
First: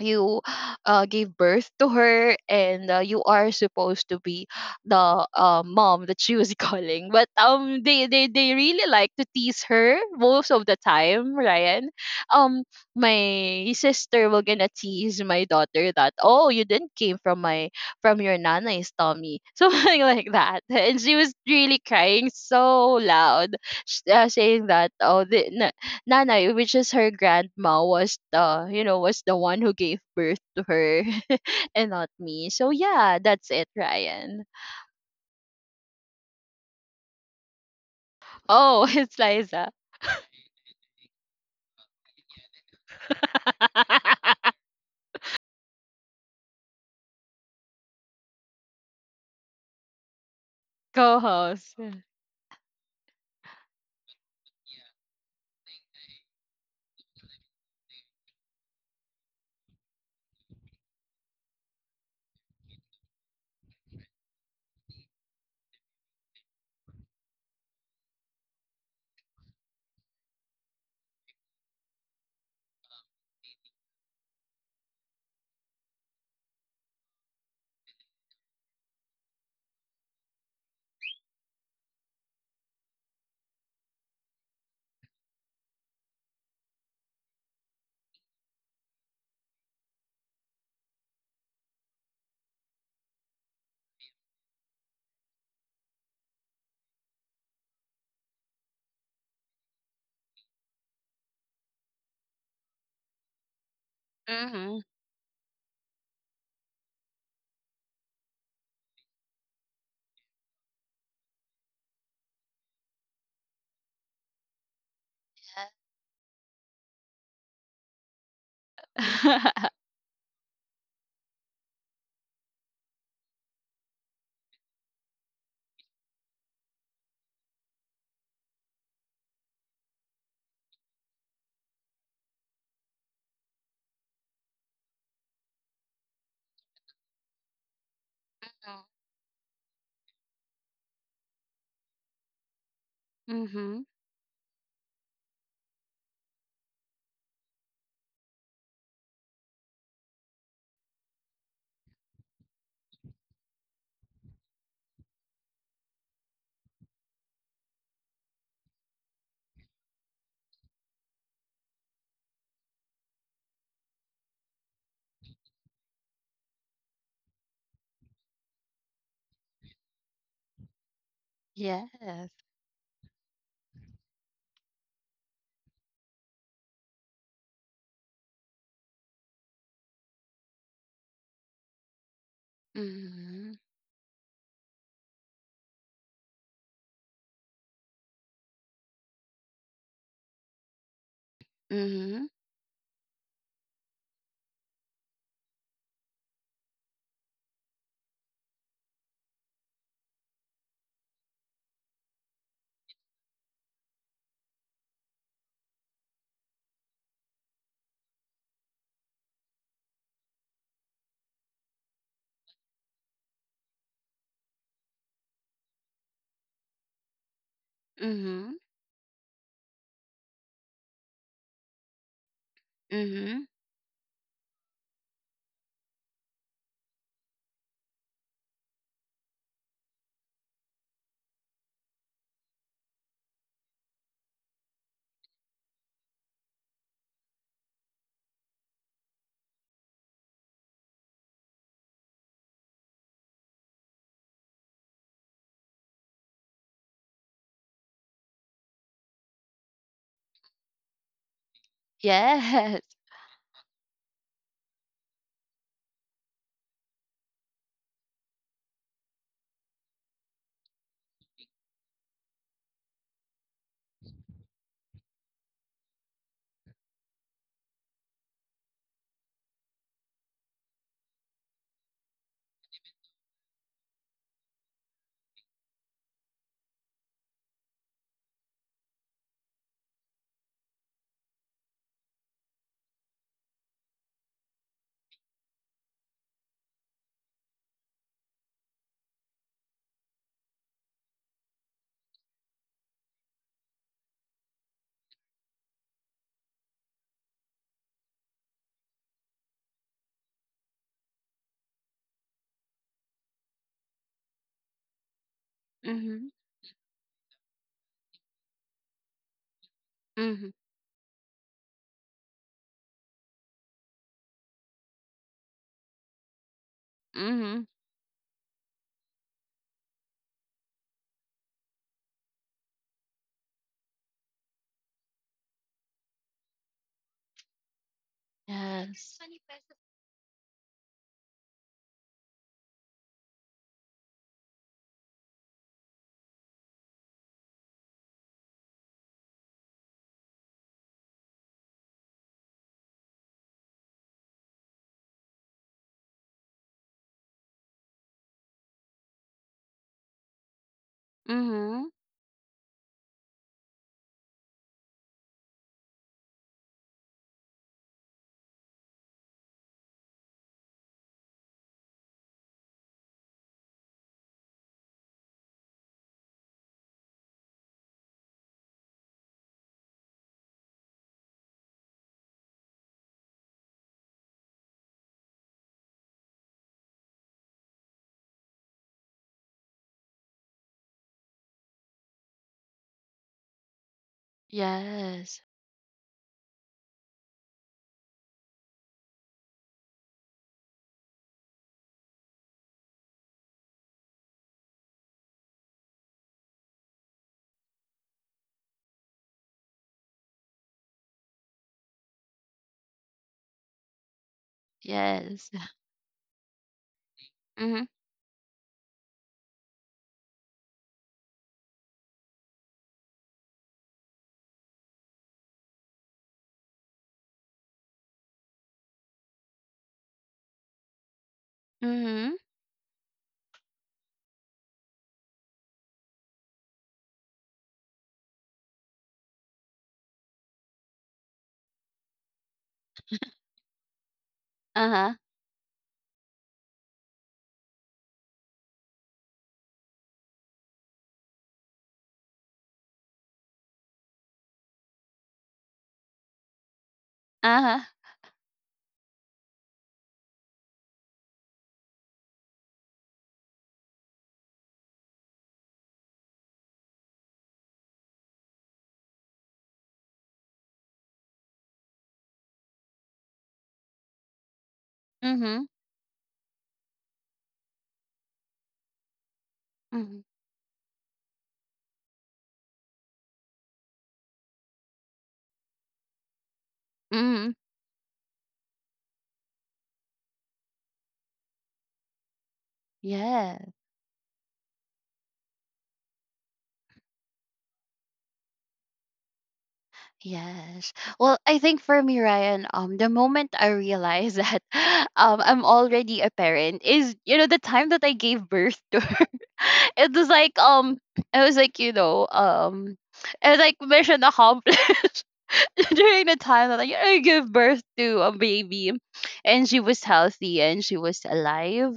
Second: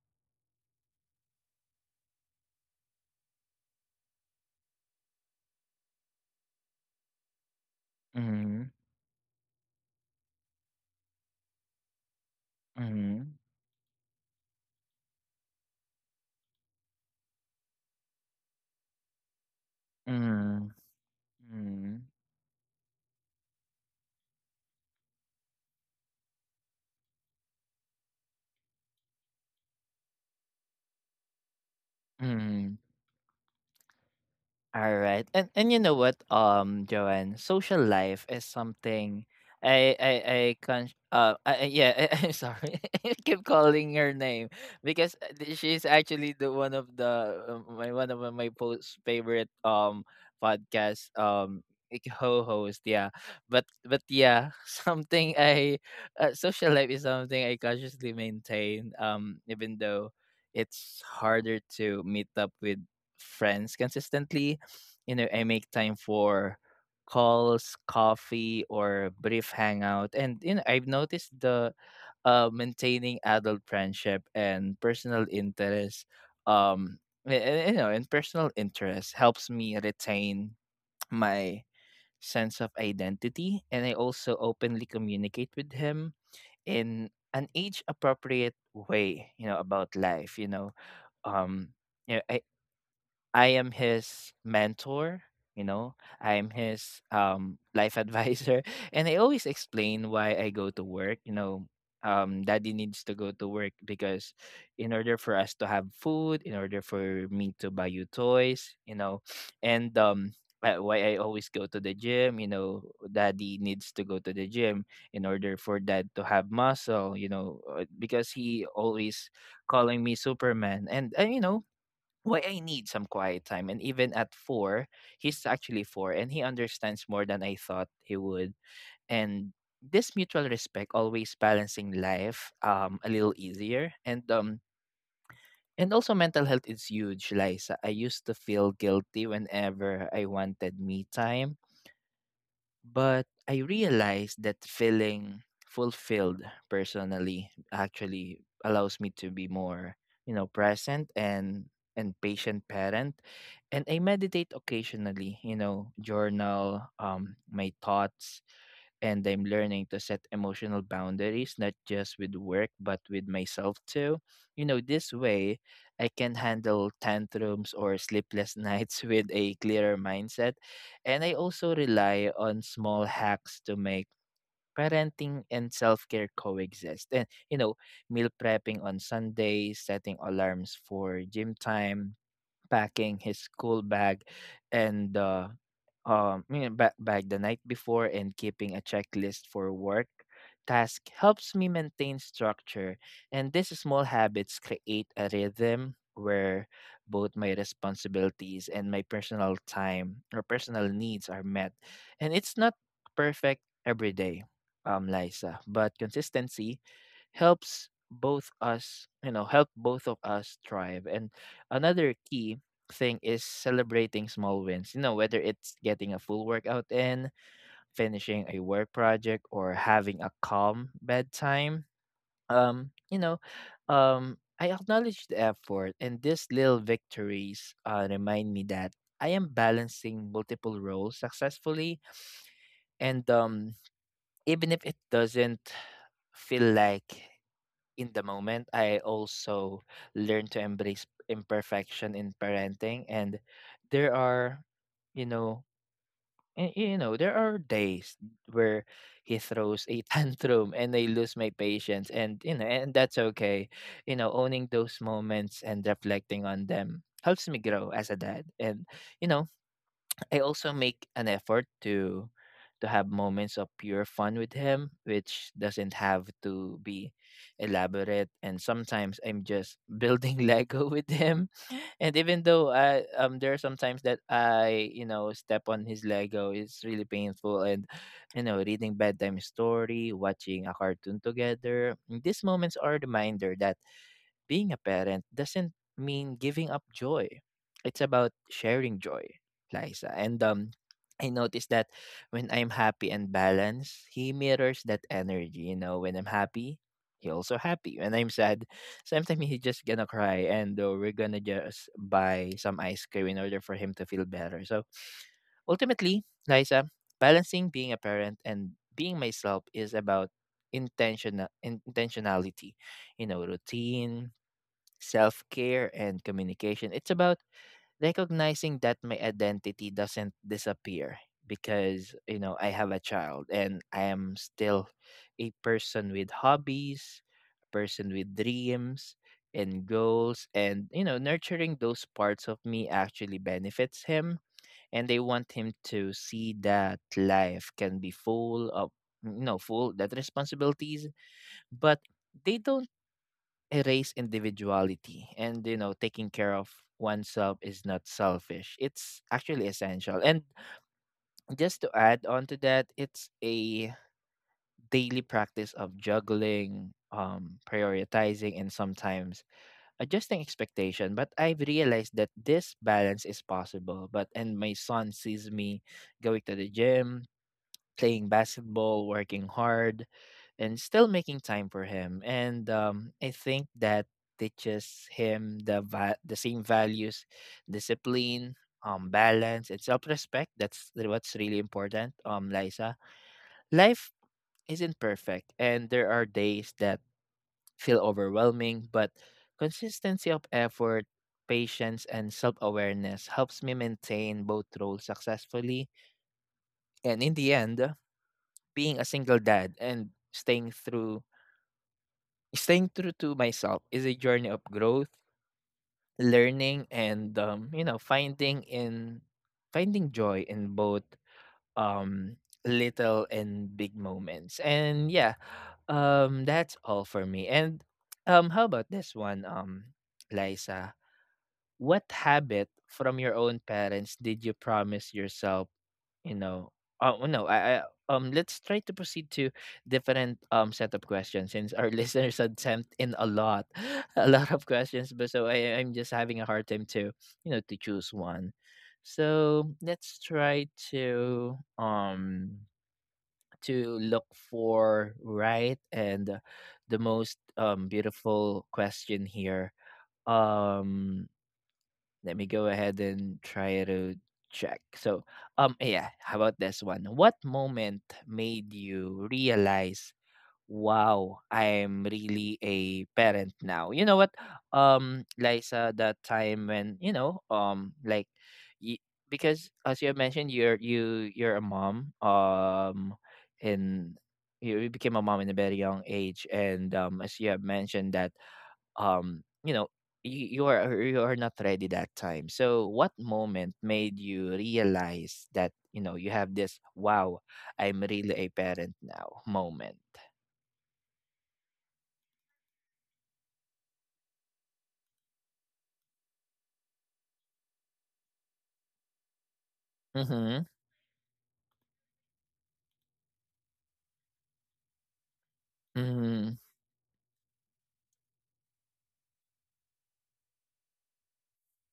B: you uh, gave birth to her, and uh, you are supposed to be the uh, mom that she was calling. But um they, they they
A: mhm,
B: really like to tease her most of the time, Ryan. um
A: mhm,
B: my sister will gonna tease my daughter that, oh, you didn't came from my, from your nana's tummy, something like that,
A: mhm,
B: and she was really
A: mhm,
B: crying so loud. S- uh, saying that, oh, the Nanay, which is her grandma, was the, you know, was the one who gave birth to her, and not me. So
A: mhm.
B: yeah, that's it, Ryan.
A: All right. And and you know what, um, Joanne, social life is
B: Oh, it's
A: something
B: Liza,
A: I I I can uh I, I- yeah, I, am sorry. I keep calling her name because uh, th- she's actually the one of the uh, my one of uh, my post favorite um podcast, um
B: co-host.
A: like, co-host. Yeah, but but yeah, something I uh, social life is something I consciously maintain, um even though it's harder to meet up with friends consistently. You know, I make time for calls, coffee, or brief hangout. And you know, I've noticed the uh, maintaining adult friendship and personal interest. Um, a- a- you know, and personal interest helps me retain my sense of identity, and I also openly communicate with him in an age appropriate way. You know about life. You know, um, yeah, I I am his mentor. You know, I am his um, life advisor. And I always explain why I go to work. You know, um, daddy needs to go to work because
B: Mhm.
A: in order for us to have food, in order for me to buy you toys, you know, and um, uh, why I always go to the gym. You know, daddy needs to go to the gym in order for dad to have muscle. You know, uh, because he always calling me Superman. And, and you know, why I need some quiet time. And even at four, he's actually four and he understands more than I thought he would. And this mutual respect always balancing life um a little easier. And um and also mental health is huge, Liza. I used to feel guilty whenever I wanted me time, but I
B: Mhm.
A: realized that feeling fulfilled personally actually allows me to be more, you know, present and and patient parent. And I meditate occasionally, you know, journal um my thoughts, and I'm learning to set emotional boundaries, not just with work, but with myself too. You know, this way I can handle tantrums or sleepless nights with a clearer mindset. And I also
B: Yes.
A: rely on small hacks to make parenting and self-care coexist. And you know, meal prepping on Sundays, setting alarms for gym time, packing his
B: Mhm.
A: school bag and uh, um, you know, ba- bag the night before, and keeping a checklist for work task helps me maintain
B: Mhm.
A: structure. And these small habits create a rhythm where both my responsibilities and my personal time or personal needs are met. And it's not perfect every day, um, Liza, but consistency helps both us, you know, help both of us thrive. And another key thing is celebrating small wins. You know, whether it's getting a full workout in, finishing
B: Mhm.
A: a work project, or having a calm bedtime. Um, you
B: Mhm.
A: know, um, I acknowledge the effort, and these little victories uh, remind me that I am balancing multiple roles successfully. And um, Even if it doesn't feel like in the moment. I also learned to embrace imperfection in parenting, and there are, you know, y- you know, there are days where he throws a tantrum and I lose my patience, and you know,
B: Yes.
A: and that's okay. You know, owning those moments and reflecting on them helps me grow as a dad, and you know I also make an effort to to have moments of pure fun with him, which doesn't have to be elaborate. And sometimes I'm just building Lego with him, and even though I um there are sometimes that I you know step on his Lego, it's really painful. And you know reading bedtime story, watching a cartoon together. These moments are a reminder that being a parent doesn't mean giving up joy. It's about sharing joy, Liza. And um, I noticed that when I'm happy and balanced, he mirrors that energy. You know, when I'm happy, he also happy. When I'm sad, sometimes he just gonna cry, and uh, we're gonna just buy some ice cream in order for him to feel better. So
B: Mhm.
A: ultimately, Liza, balancing being a parent and being myself is about
B: Mhm.
A: intentional intentionality, you know, routine, self care, and communication. It's about
B: Mhm.
A: recognizing that my identity doesn't disappear because, you know, I have a child and I am still a person with hobbies, person with
B: Yes.
A: dreams and goals. And, you know, nurturing those parts of me actually benefits him. And they want him to see that life can be full of, you know, full that responsibilities, but they don't erase individuality, and you know taking care of oneself is not selfish, it's actually essential. And just
B: Mhm.
A: to add on to that, it's a daily practice of juggling, um prioritizing, and sometimes adjusting expectation, but I've realized that this balance is possible. But and my son sees me going to the gym, playing basketball, working hard, and still making time for him. And um, I think that teaches him the va- the same values, discipline, um, balance, and self respect. That's the- what's really important. Um, Liza, life isn't
B: Yes.
A: perfect, and there are days that feel overwhelming, but consistency of effort. Patience and self awareness helps me maintain both roles successfully. And in the end, being a single dad and staying through staying true to myself is a journey of growth,
B: Yes.
A: learning, and um, you
B: Mhm.
A: know, finding in finding joy in both um little and big moments. And yeah, um that's all for me. And um how about this one, um, Liza? What
B: Mhm.
A: habit from your own parents did you promise yourself, you know, oh no, I, I um let's try to proceed to different um set of questions, since our listeners had sent in a lot, a lot of questions.
B: Uh-huh.
A: But so I I'm just having a hard time to, you know, to choose one. So let's try to um to look for right and the most
B: Uh-huh.
A: um beautiful question here. Um, let me go ahead and try to check. So, um, yeah, how about this one? What moment made you realize, wow, I'm really a parent now? You know what, um,
B: Mhm.
A: Liza, that time when, you know, um, like, y- because as you have
B: Mhm.
A: mentioned, you're you you're a mom, um, and you you became a mom in a very young age, and um, as you
B: Mhm.
A: have mentioned that, um, you know, you, you are you are not ready that time, so what
B: Yeah.
A: moment made you realize that, you know, you have this wow, I'm really a parent now moment?
B: Yes. Well, I think for me, Ryan, um, the moment I realized that um I'm already a parent is, you know, the time that I gave birth to her. It was like,
A: Mhm,
B: um I was like, you know, um it was like mission accomplished during the
A: mhm,
B: time that I, I gave birth to a baby, and she was healthy and she was alive.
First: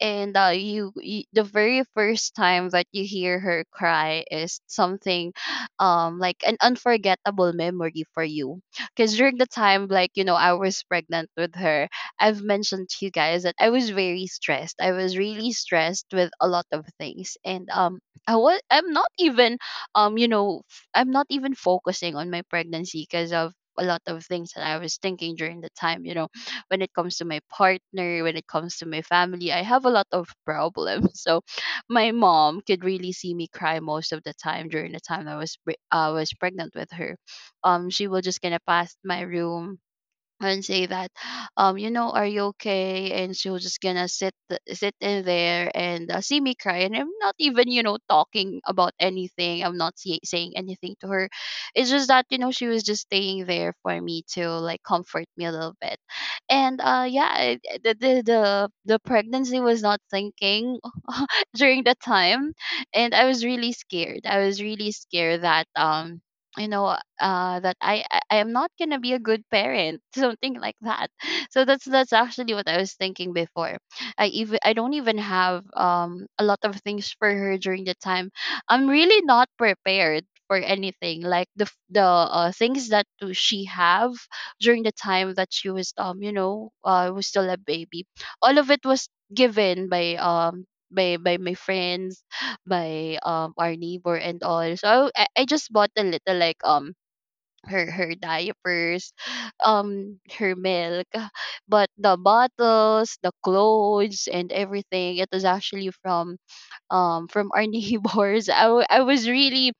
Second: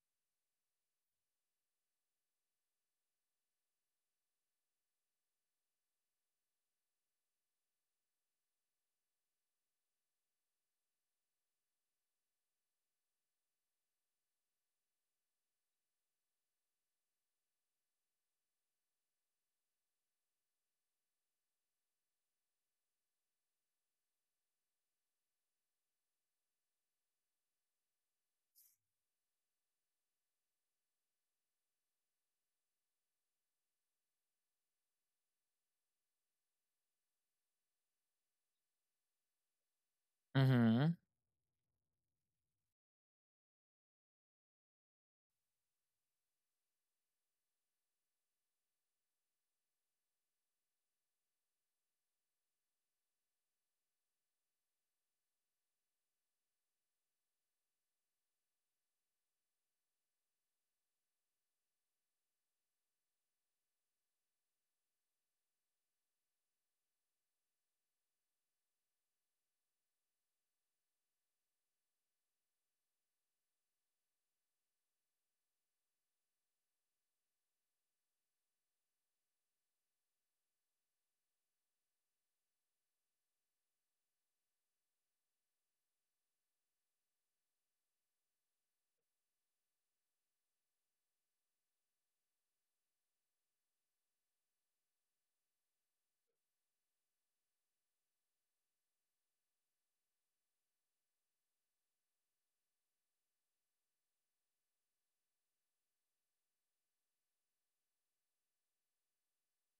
B: And uh, you, you, the very first time that you hear her cry, is something um like an unforgettable memory for you. Because during the time, like, you know, I was pregnant with her, I've mentioned to you guys that I was very stressed. I was really stressed with a lot of things. And um i was i'm not even um you know f- I'm not even focusing on my pregnancy because of a lot of things that I was thinking during the time. You know, when it comes to my partner, when it comes to my family, I have a lot of problems. So my mom could really see me cry most of the time during the time I was pre- I was pregnant with her. Um, she will just gonna pass my room and say
A: mhm,
B: that, um, you know, are you okay? And she was just gonna sit th- sit in there and uh, see me cry, and I'm not even, you know, talking about anything. I'm not say- saying anything to her. It's just that, you know, she was just staying there for me to, like, comfort me a little bit. And uh, yeah, it, it- the, the the the pregnancy was not thinking during the time, and I was really scared. I was really scared that um. You know, uh, that I, I I am not gonna be a good parent, something like that. So that's that's actually what I was thinking before. I even I don't even have um a lot of things for her during the time. I'm really not prepared for anything, like the f- the uh, things that do she have during the time that she was, um you know, uh was still a baby. All of it was given by um by by my friends, by um our neighbor and all. So I, I just bought a little, like, um her her diapers, um, her milk, but the bottles, the clothes, and everything. It was actually from um from our neighbors. I wa- I was really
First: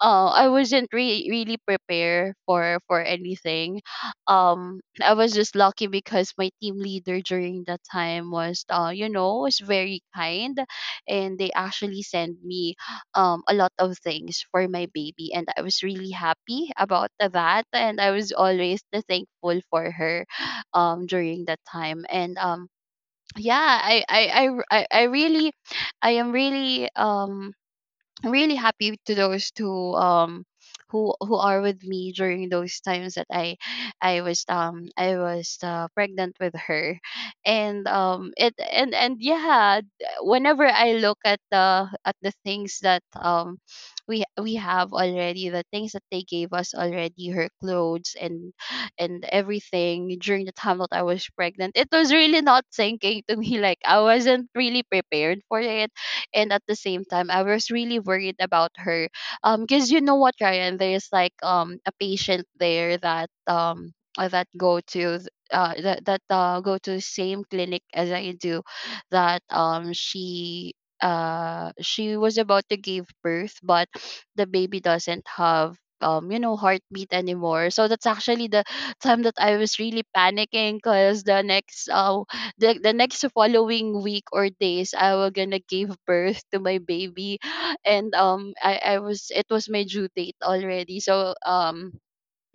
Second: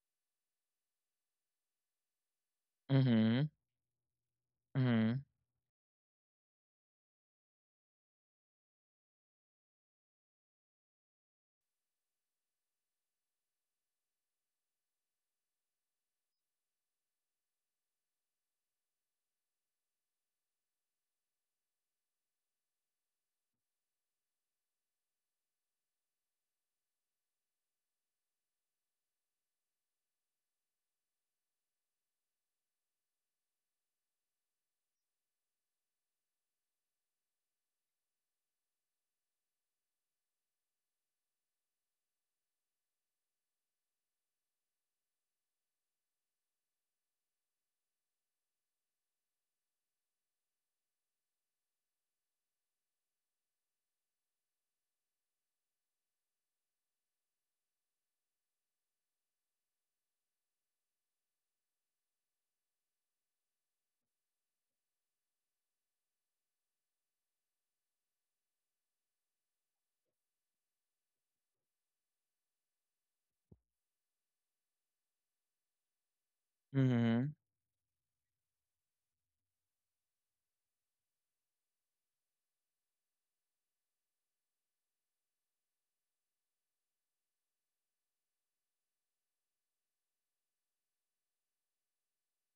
B: uh, I wasn't re really prepared for for
A: mhm,
B: anything. Um, I
A: mhm,
B: was just lucky because my team leader during that time was, uh you know, was very kind, and they actually sent me um a lot of things for my baby, and I was really happy about that, and I was always the thankful for her, um during that time. And um yeah, I I I r- I, I really, I am really um I'm really happy to those who um who who are with me during those times that I I was um I was, uh, pregnant with her. And um it and and yeah, whenever I look at the, at the things that, um we we have already, the things that they gave us already, her clothes and and everything, during the time that I was pregnant, it was really not sinking to me. Like, I wasn't really prepared for it. And at the same time, I was really worried about her. Um, because, you know what, Ryan, there's like um a patient there that, um uh, that go to th- uh that, that uh go to the same clinic as I do, that um she uh she was about to give birth, but the baby doesn't have, um you know, heartbeat
A: mhm,
B: anymore. So that's actually the time that I was really panicking, because the next, uh the, the next following week or days, I was gonna give birth to my baby. And um I, I was it was my due date already. So um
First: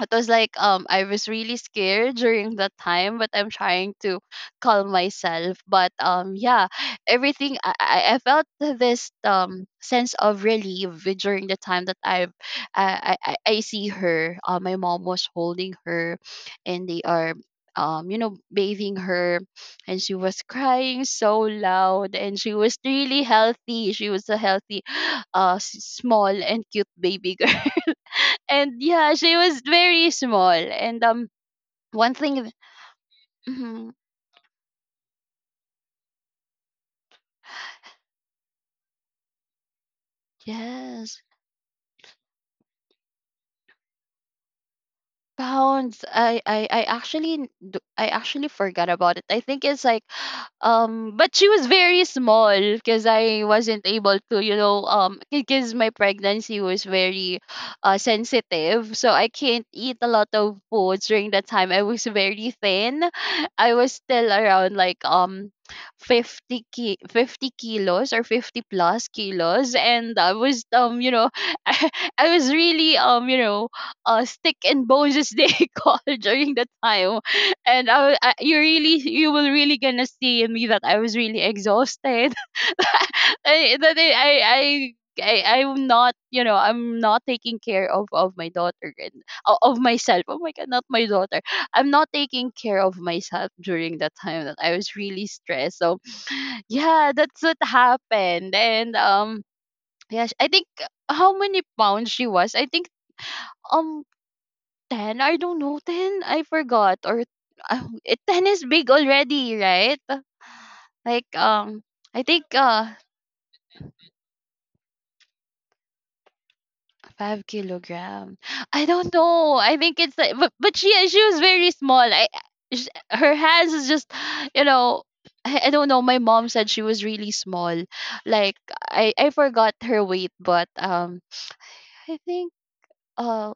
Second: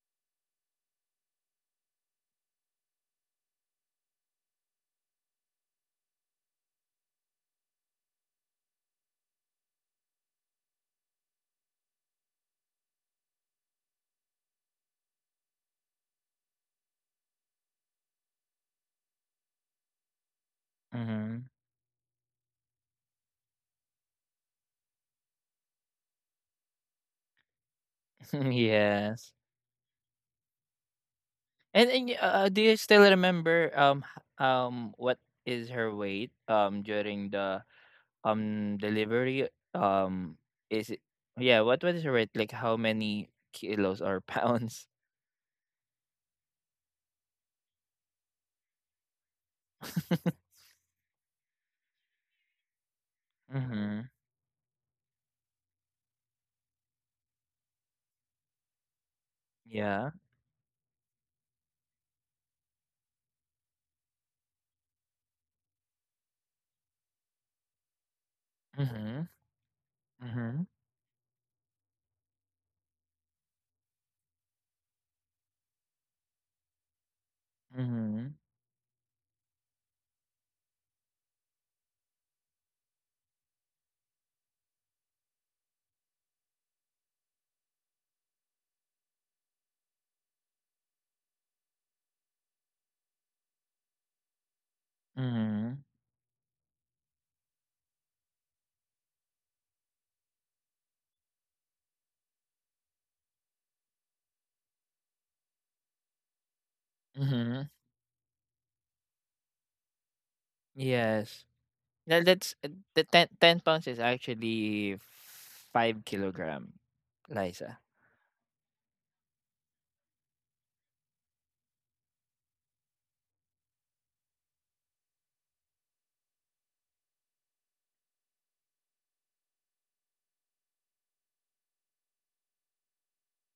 B: it was like, um I was really scared during that time, but I'm trying to calm myself. But um yeah, everything, I I I felt this um sense of relief during the time that I've I I, I I see her. Uh, my mom was holding her, and they are, um you know, bathing her, and she was crying so
A: mhm.
B: loud, and she was really healthy. She was a healthy uh s- small and cute baby girl. And yeah,
A: Yes.
B: she was very small. And um,
A: And, and
B: one
A: y- uh, uh,
B: thing.
A: do you still remember
B: Mhm.
A: um h- um what is her weight um during the um delivery? um is it,
B: Yes,
A: yeah, what was it like? How many kilos or pounds?
B: pounds. I I I actually n- d- I actually forgot about it. I think it's like, um, but she was very small because I wasn't
A: Mm-hmm.
B: able to, you know, um, because my pregnancy was very uh, sensitive. So I can't eat a
A: Yeah.
B: lot of food during that time. I was very thin. I was still around like um fifty ki- fifty kilos or fifty plus
A: Mm-hmm,
B: kilos, and I was,
A: mm-hmm,
B: um you know, I, I was really, um you know, uh stick and bones, as they call during that time. And I, wa-
A: mm-hmm,
B: I, you really, you will really gonna see in me that I was really exhausted. I, that I, I I I I'm not, you know, I'm not taking care of of my daughter and o- of myself. Oh my god, not my daughter. I'm not taking care of myself during that time that I was really
A: mm-hmm,
B: stressed. So yeah, that's what happened. And um yeah, I think, uh, how many pounds she was? I think um ten? I don't know, ten? I forgot. Or
A: mm-hmm.
B: uh, it- ten is big already, right? Like,
A: Yes.
B: um, I
A: that,
B: think,
A: that's uh,
B: uh,
A: the ten ten pounds is actually five kilogram,
B: five
A: Liza.
B: kilogram. I don't know. I think it's like, but, but she, she was very small. I, sh, her hands is just, you know, I, I don't know. My mom said she was really small. Like, I, I forgot her weight. But um, I think, uh,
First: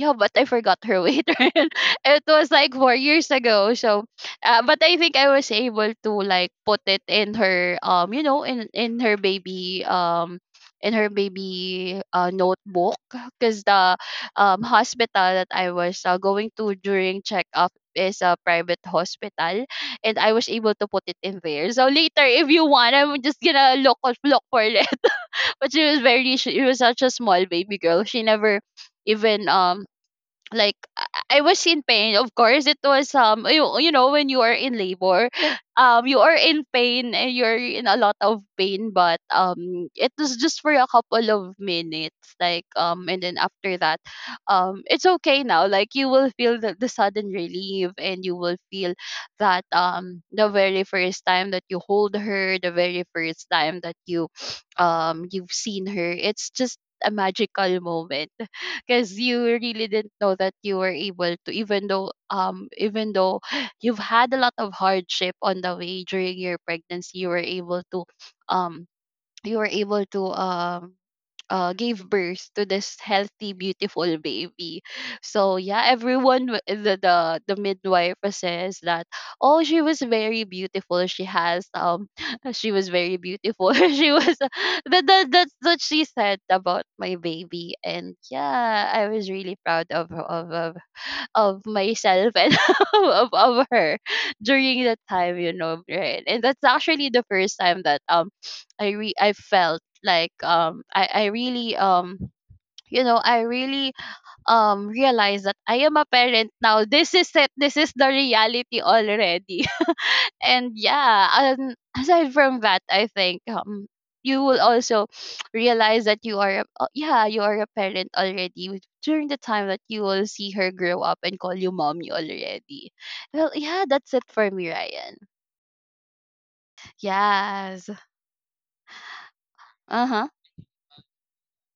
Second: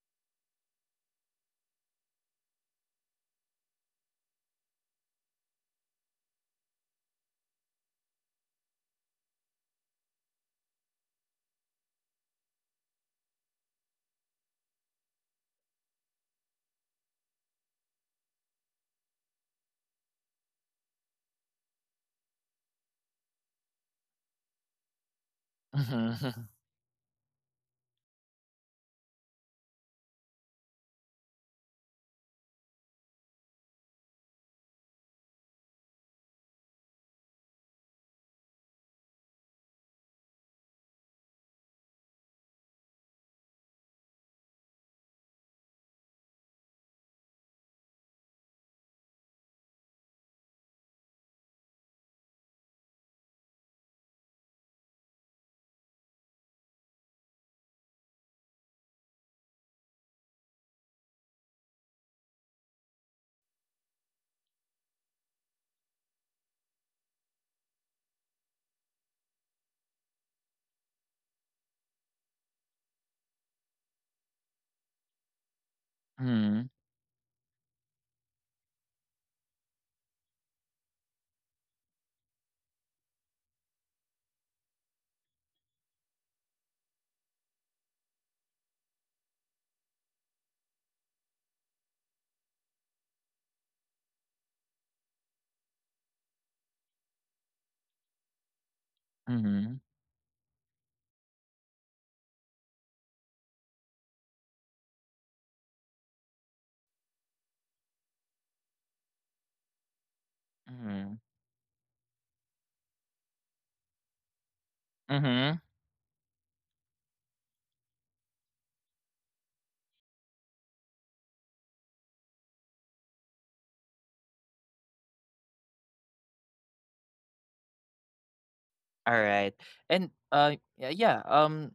B: yeah, but I forgot her weight. It was like four years ago. So, uh, but I think I was able to like put it in her um, you know, in in her baby um, in her baby uh notebook, because the um hospital that I was uh, going to during checkup is a private hospital, and I was able to put it in there. So later, if you want, I'm just gonna look look for it. But she was very
A: Mm-hmm,
B: she was such a small baby girl. She never even um like I I was in pain. Of course, it was um you, you know when you are in labor, um you are in pain and you're in a lot of pain. But um it was just for a couple of minutes, like um and then after that, um it's okay now. Like you will feel the, the sudden relief and you will feel that um the very first time that you hold her, the very first time that you um you've seen her, it's just a magical moment, because you really didn't know that you were able to, even though um even though you've had a lot of hardship on the way during your pregnancy, you were able to um you were able to um uh, gave birth to this healthy, beautiful baby. So yeah, everyone w-
A: mm-hmm,
B: the the, the midwife says that, oh, she was very beautiful. She has um she was very beautiful. she was that that that's what she said about my baby, and yeah, I was really proud of of, of of myself and of, of her during that time, you know, right? And that's actually the first time that um I re I felt like um I I really um you know I really um realize that I am a parent now. This is it. This is the reality already. And
A: mm-hmm,
B: yeah, um, aside from that, I think um you will also
A: mm-hmm.
B: realize that you are a, uh, yeah, you are a parent already with- during the time that you will see her grow up and call you mommy already. Well, yeah, that's it for me, Ryan. Yes.
A: All right.
B: Uh
A: and
B: huh.
A: uh yeah, yeah, um,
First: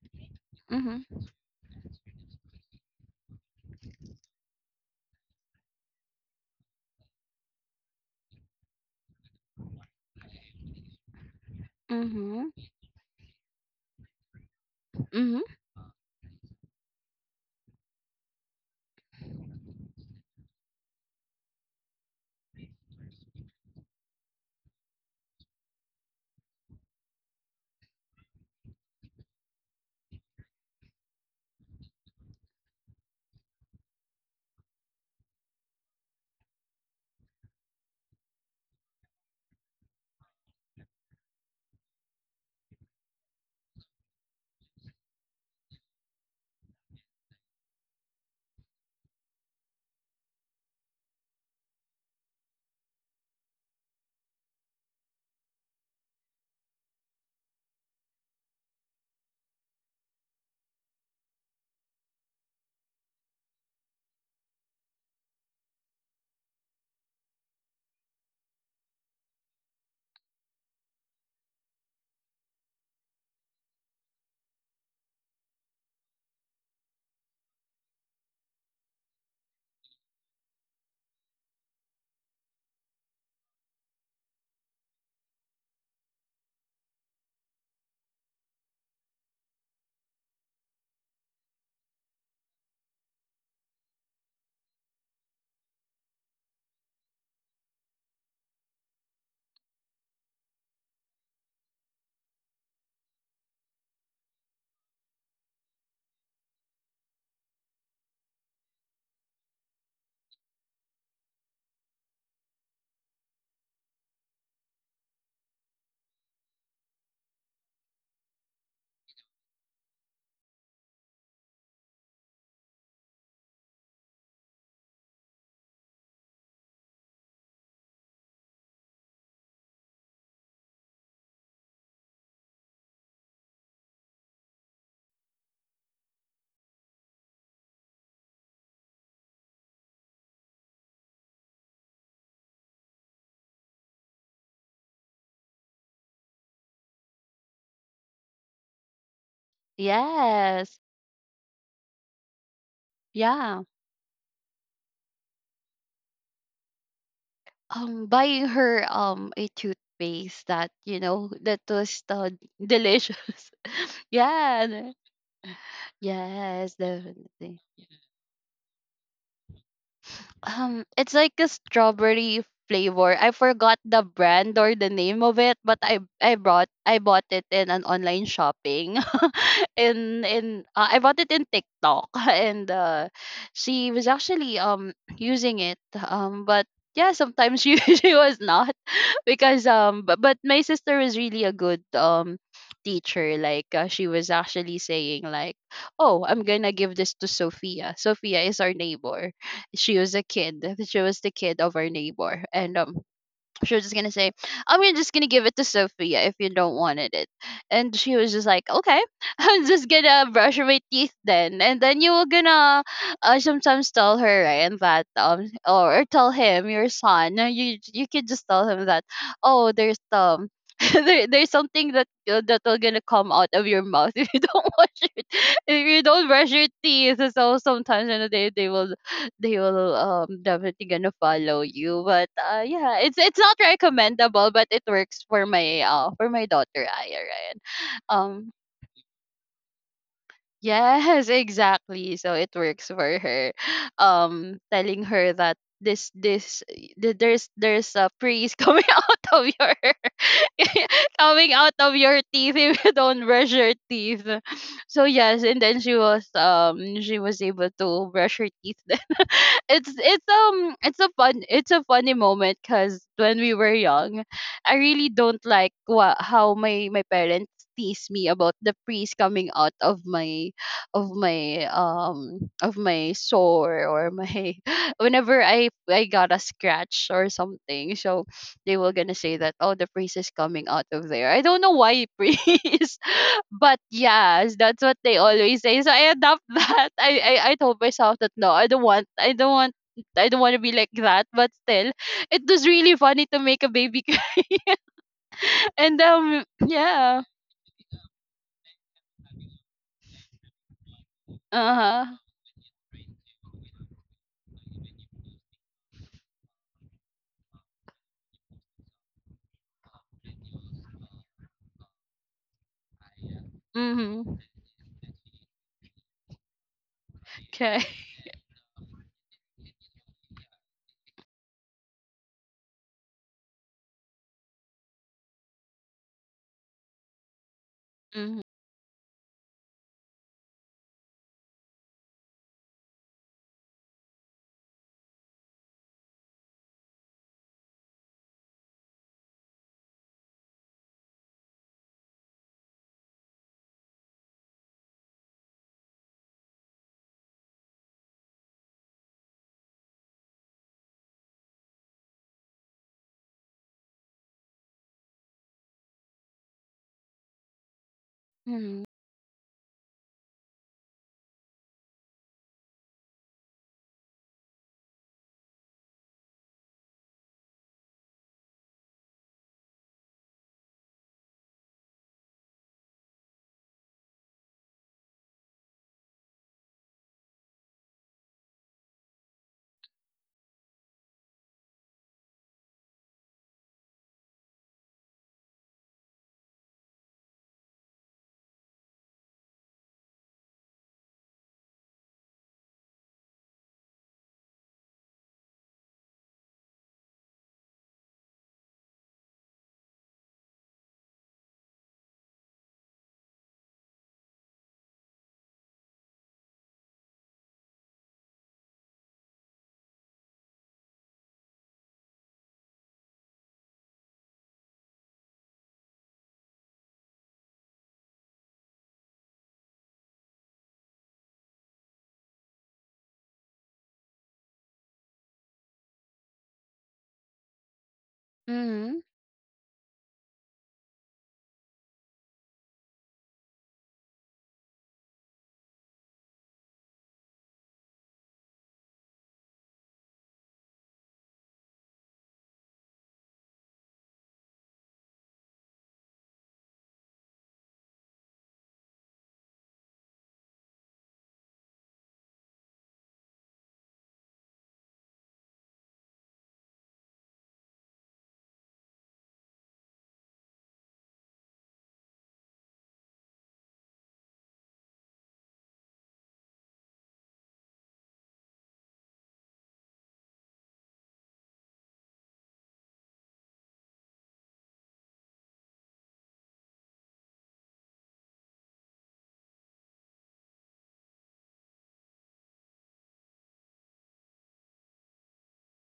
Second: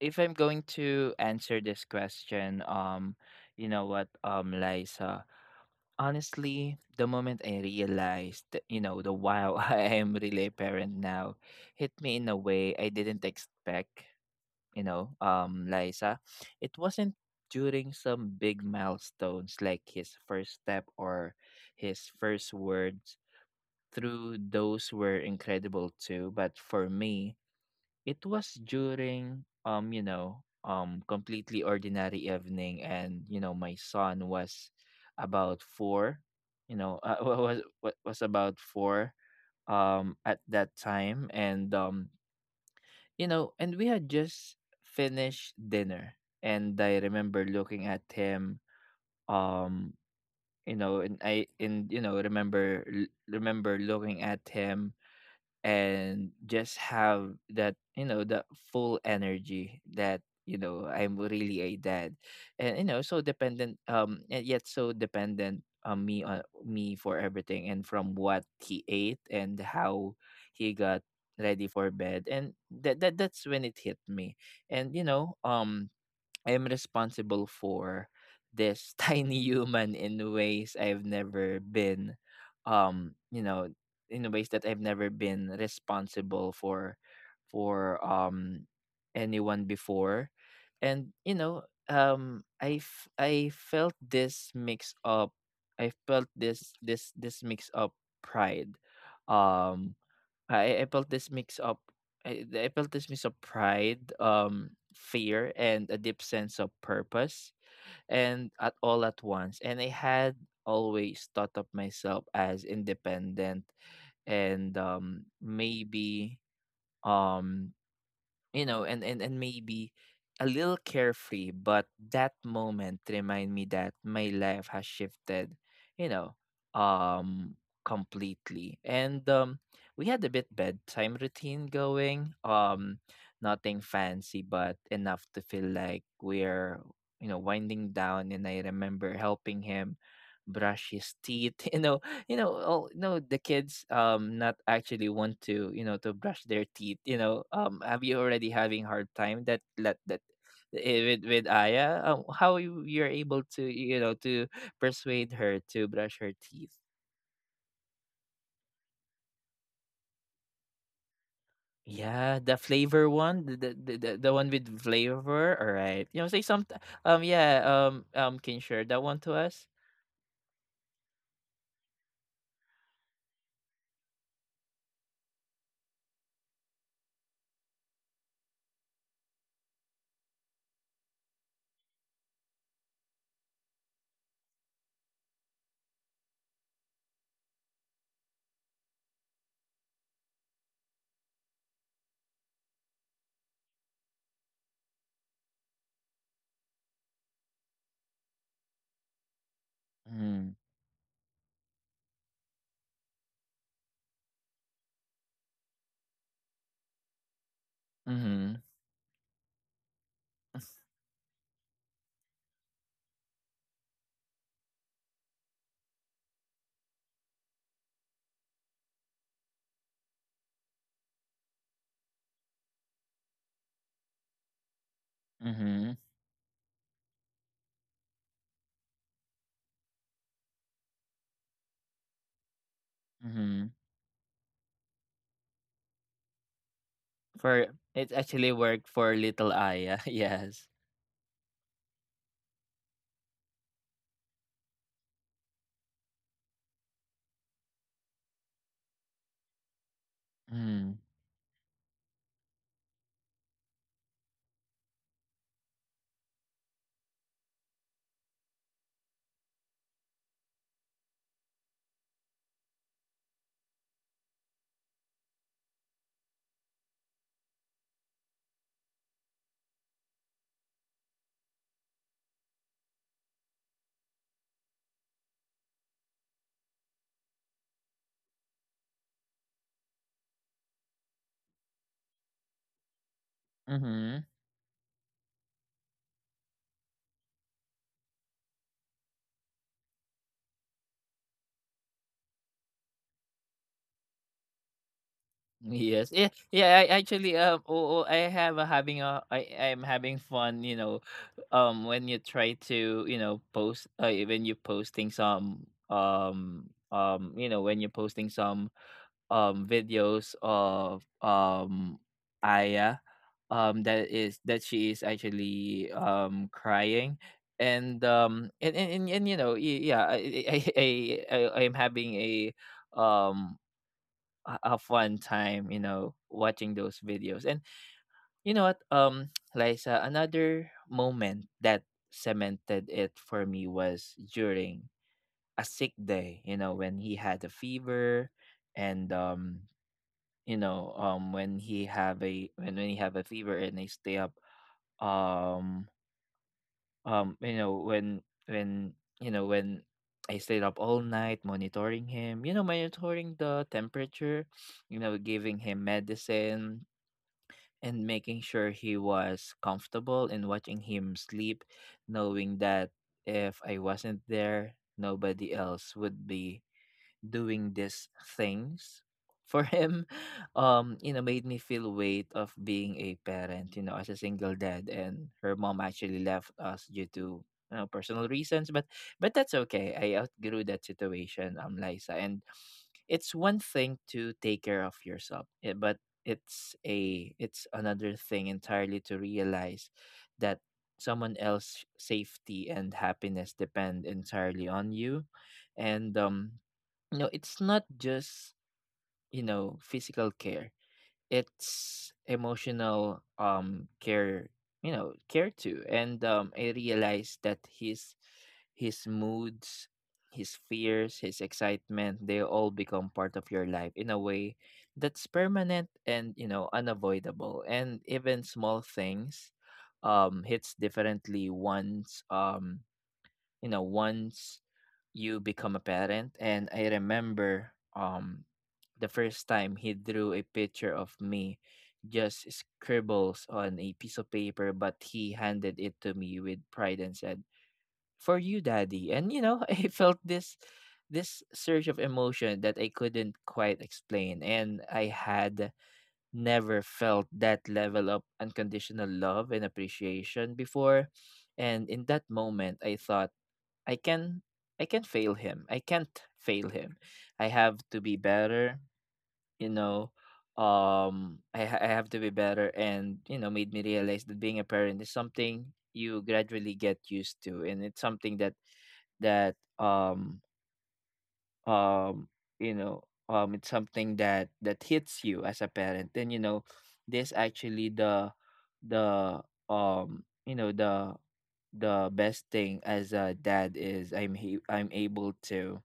A: if I'm going
B: Mhm.
A: to answer this question, um, you know what, um, Liza, honestly, the moment I realized that, you know, the wow, I am really a parent now, hit me in a
B: Mhm.
A: way I didn't expect, you know,
B: Mhm.
A: um, Liza. It wasn't during some big milestones like his first step or his first words. Through those were incredible too, but for me, it was during um, you know, um completely ordinary evening, and you know, my son was about four, you know, uh, wa- was wa- was about four um at that time, and um, you know, and we had just finished dinner, and I remember looking at him, um you know, and I and you know, remember remember looking at him, and just have that you know that full energy that you know I'm really a dad. And you know so dependent um and yet so dependent on me, on me for everything, and from what he ate and how he got ready for bed. And that, that that's when it hit me. And you know um I am responsible for this tiny human in ways I've never been, um, you know, in ways that I've never been responsible for for um anyone before. And you know um I f- I felt this mix up, I felt this this this mix up pride, um, I, I felt this mix of I, I felt this mix of pride, um, fear, and a deep sense of purpose, and at all at once. And I had always thought of myself as independent and um, maybe um you know and and, and maybe a little carefree, but that moment remind me that my life has shifted, you know um completely. And um we had a bit bedtime routine going, um nothing fancy but enough to feel like we're, you know winding down. And I remember helping him brush his teeth. you know you know all you know the kids um not actually want to, you know to brush their teeth, you know um have you already having hard time that that that
B: Yes.
A: eh, with with Aya, um, how you, you're able to,
B: Yeah.
A: you know to persuade her to brush her teeth?
B: Um buying her um a toothpaste that you know that was, uh,
A: Yeah, the flavor one,
B: delicious.
A: the the, the, the the one
B: Yeah,
A: with
B: and
A: flavor, all right? you know say some
B: yes,
A: um Yeah.
B: definitely.
A: Um um can you share that one to us?
B: Um, it's like a strawberry flavor. I forgot the brand or the name of it, but I I brought I bought it in an online shopping. in in uh, I bought it in TikTok and uh, she was actually um using it. Um, but yeah, sometimes she she was not, because um but, but my sister was really a good um teacher. Like uh, she was actually saying like, oh, I'm gonna give this to Sophia. Sophia is our neighbor. She was a
A: Mm.
B: kid. She was the kid of our neighbor, and um, she was just gonna say, "I'm gonna- just gonna give it to Sophia if you don't wanted it," and she was just
A: Mm-hmm.
B: like, "Okay, I'm just gonna brush my teeth then," and then you were gonna, uh, sometimes tell her, right? And that um or tell him your son, uh, you you could just tell him that, oh, there's um. there, there's something that, uh, that will gonna come out of your mouth if you don't wash it, if
A: Mm-hmm.
B: you don't brush your teeth. So sometimes, you know, they they will they will um definitely gonna follow you. But uh yeah, it's it's not
A: Mm-hmm.
B: recommendable, but it works for my, uh for my daughter Aya, right?
A: for It actually
B: Um,
A: worked for little Aya. Yes.
B: yes, exactly. So it works for her. Um, telling her that this this th- there's there's a praise coming out of your
A: Mm.
B: coming out of your teeth if you don't brush your teeth. So yes, and then she was um she was able to brush her teeth. Then it's it's um it's a fun it's a funny moment, because when we were young, I really don't like what how my my parents tease me about the priest coming out of my of my um of my sore, or my whenever I I got a scratch or something. So they were gonna say that, oh, the priest is coming out of there. I don't know why, priest, but
A: Mhm.
B: yes, that's what they always say, so I adopt that. I, I i told myself that no, I don't want I don't want, I don't want to be like that, but still, it was really funny to make a baby. And
A: Yes. Yeah,
B: um,
A: yeah, I
B: yeah,
A: actually um oh, oh I have a having a I I'm having fun, you know,
B: uh
A: um
B: huh,
A: when you try to, you know, post, uh, when you posting some um um you know, when you're posting some um videos of um Aya, um that is
B: mm-hmm.
A: that she is actually um crying.
B: Okay.
A: And um and and, and, and you know y- yeah, I I I I I am having a um a a fun time, you know, watching those videos. And
B: Mm-hmm.
A: you know what, um, Liza, another moment that cemented it for me was during a sick day, you know, when he had a fever. And um, you know, um When he have a when, when he have a fever and they stay up, um um you know when when you know when I stayed up all night monitoring him, you know, monitoring the temperature, you know, giving him medicine and making sure
B: Mm-hmm.
A: he was comfortable and watching him sleep, knowing that if I wasn't there, nobody else would be doing these things for him. Um, you know, made me feel weight of being a parent, you know, as a single dad. And her mom actually left us due to, you know, personal reasons, but but that's okay. I outgrew that situation, um Liza. And it's one thing to take care of yourself, eh, but it's a it's another thing entirely to realize that someone else's safety and happiness depend entirely on you. And um you know, it's not just, you know, physical care, it's emotional um care, you know, care too. And um I realized that his his moods, his fears, his excitement, they all become part of your life in a way that's permanent and, you know, unavoidable. And even small things um hits differently once, um you know, once you become a parent. And I remember, um
B: Mm-hmm.
A: the first time he drew a picture of me, just scribbles on a piece of paper, but he handed it to me with pride and said, "For you, daddy." And, you know, I felt this this surge of emotion that I couldn't quite explain. And I had never felt that level of unconditional love and appreciation before. And in that moment I thought, I can, I can fail him. I can't fail him. I have to be better, you know. Um I ha- I have to be better. And, you know, made me realize that being a parent is something you gradually get used to, and it's something that that um um you know um it's something that that hits you as a parent. And, you know, this actually the the um you know the the best thing as a dad is I'm he- I'm able to,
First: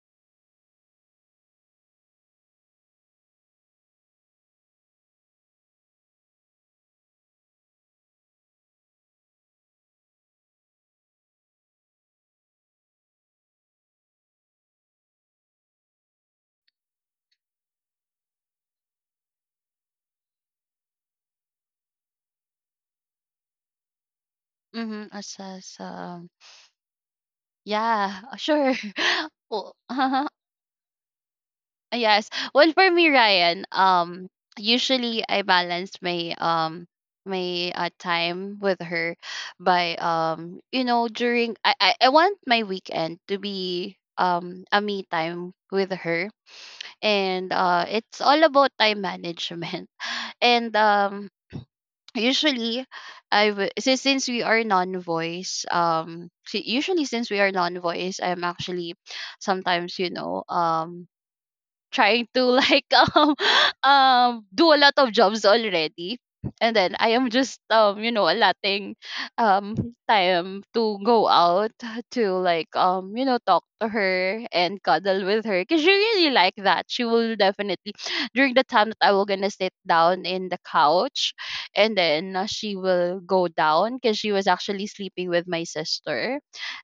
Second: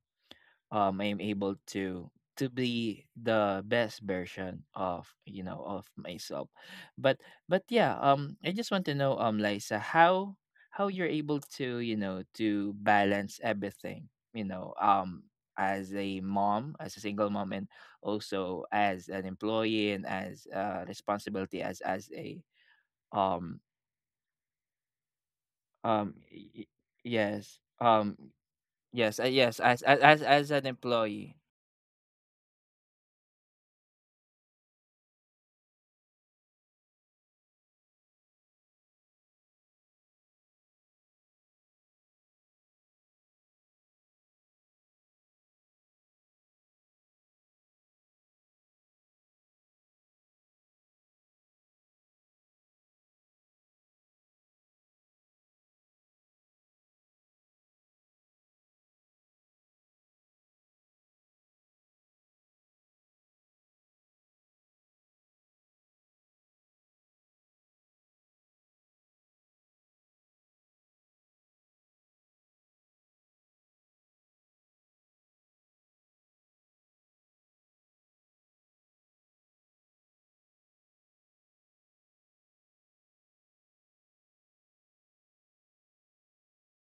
A: um I'm able to to be the best version of, you know, of myself. But but yeah, um I just want to know, um Liza, how how you're able to, you know, to balance everything, you know, um as a mom, as a single mom, and also as an employee, and as uh responsibility as as a um
B: Mm-hmm. Assess.
A: um
B: Um.
A: y- y- yes, um
B: Yeah. Sure.
A: yes, uh, yes,
B: Well,
A: as as as as an employee.
B: yes. Well, for me, Ryan, um, usually I balance my um my uh, time with her by um you know, during I, I I want my weekend to be um a me time with her, and uh it's all about time management. And um, usually, I w- so since we are non-voice, um si- usually since we are non-voice, I'm actually sometimes, you know, um trying to like um um do a lot of jobs already, and then I am just, um you know, allotting um time to go out to like, um you know, talk to her and cuddle with her, because she really like that. She will definitely during the time that I will gonna sit down in the couch, and then, uh, she will go down, because she was actually sleeping with my sister.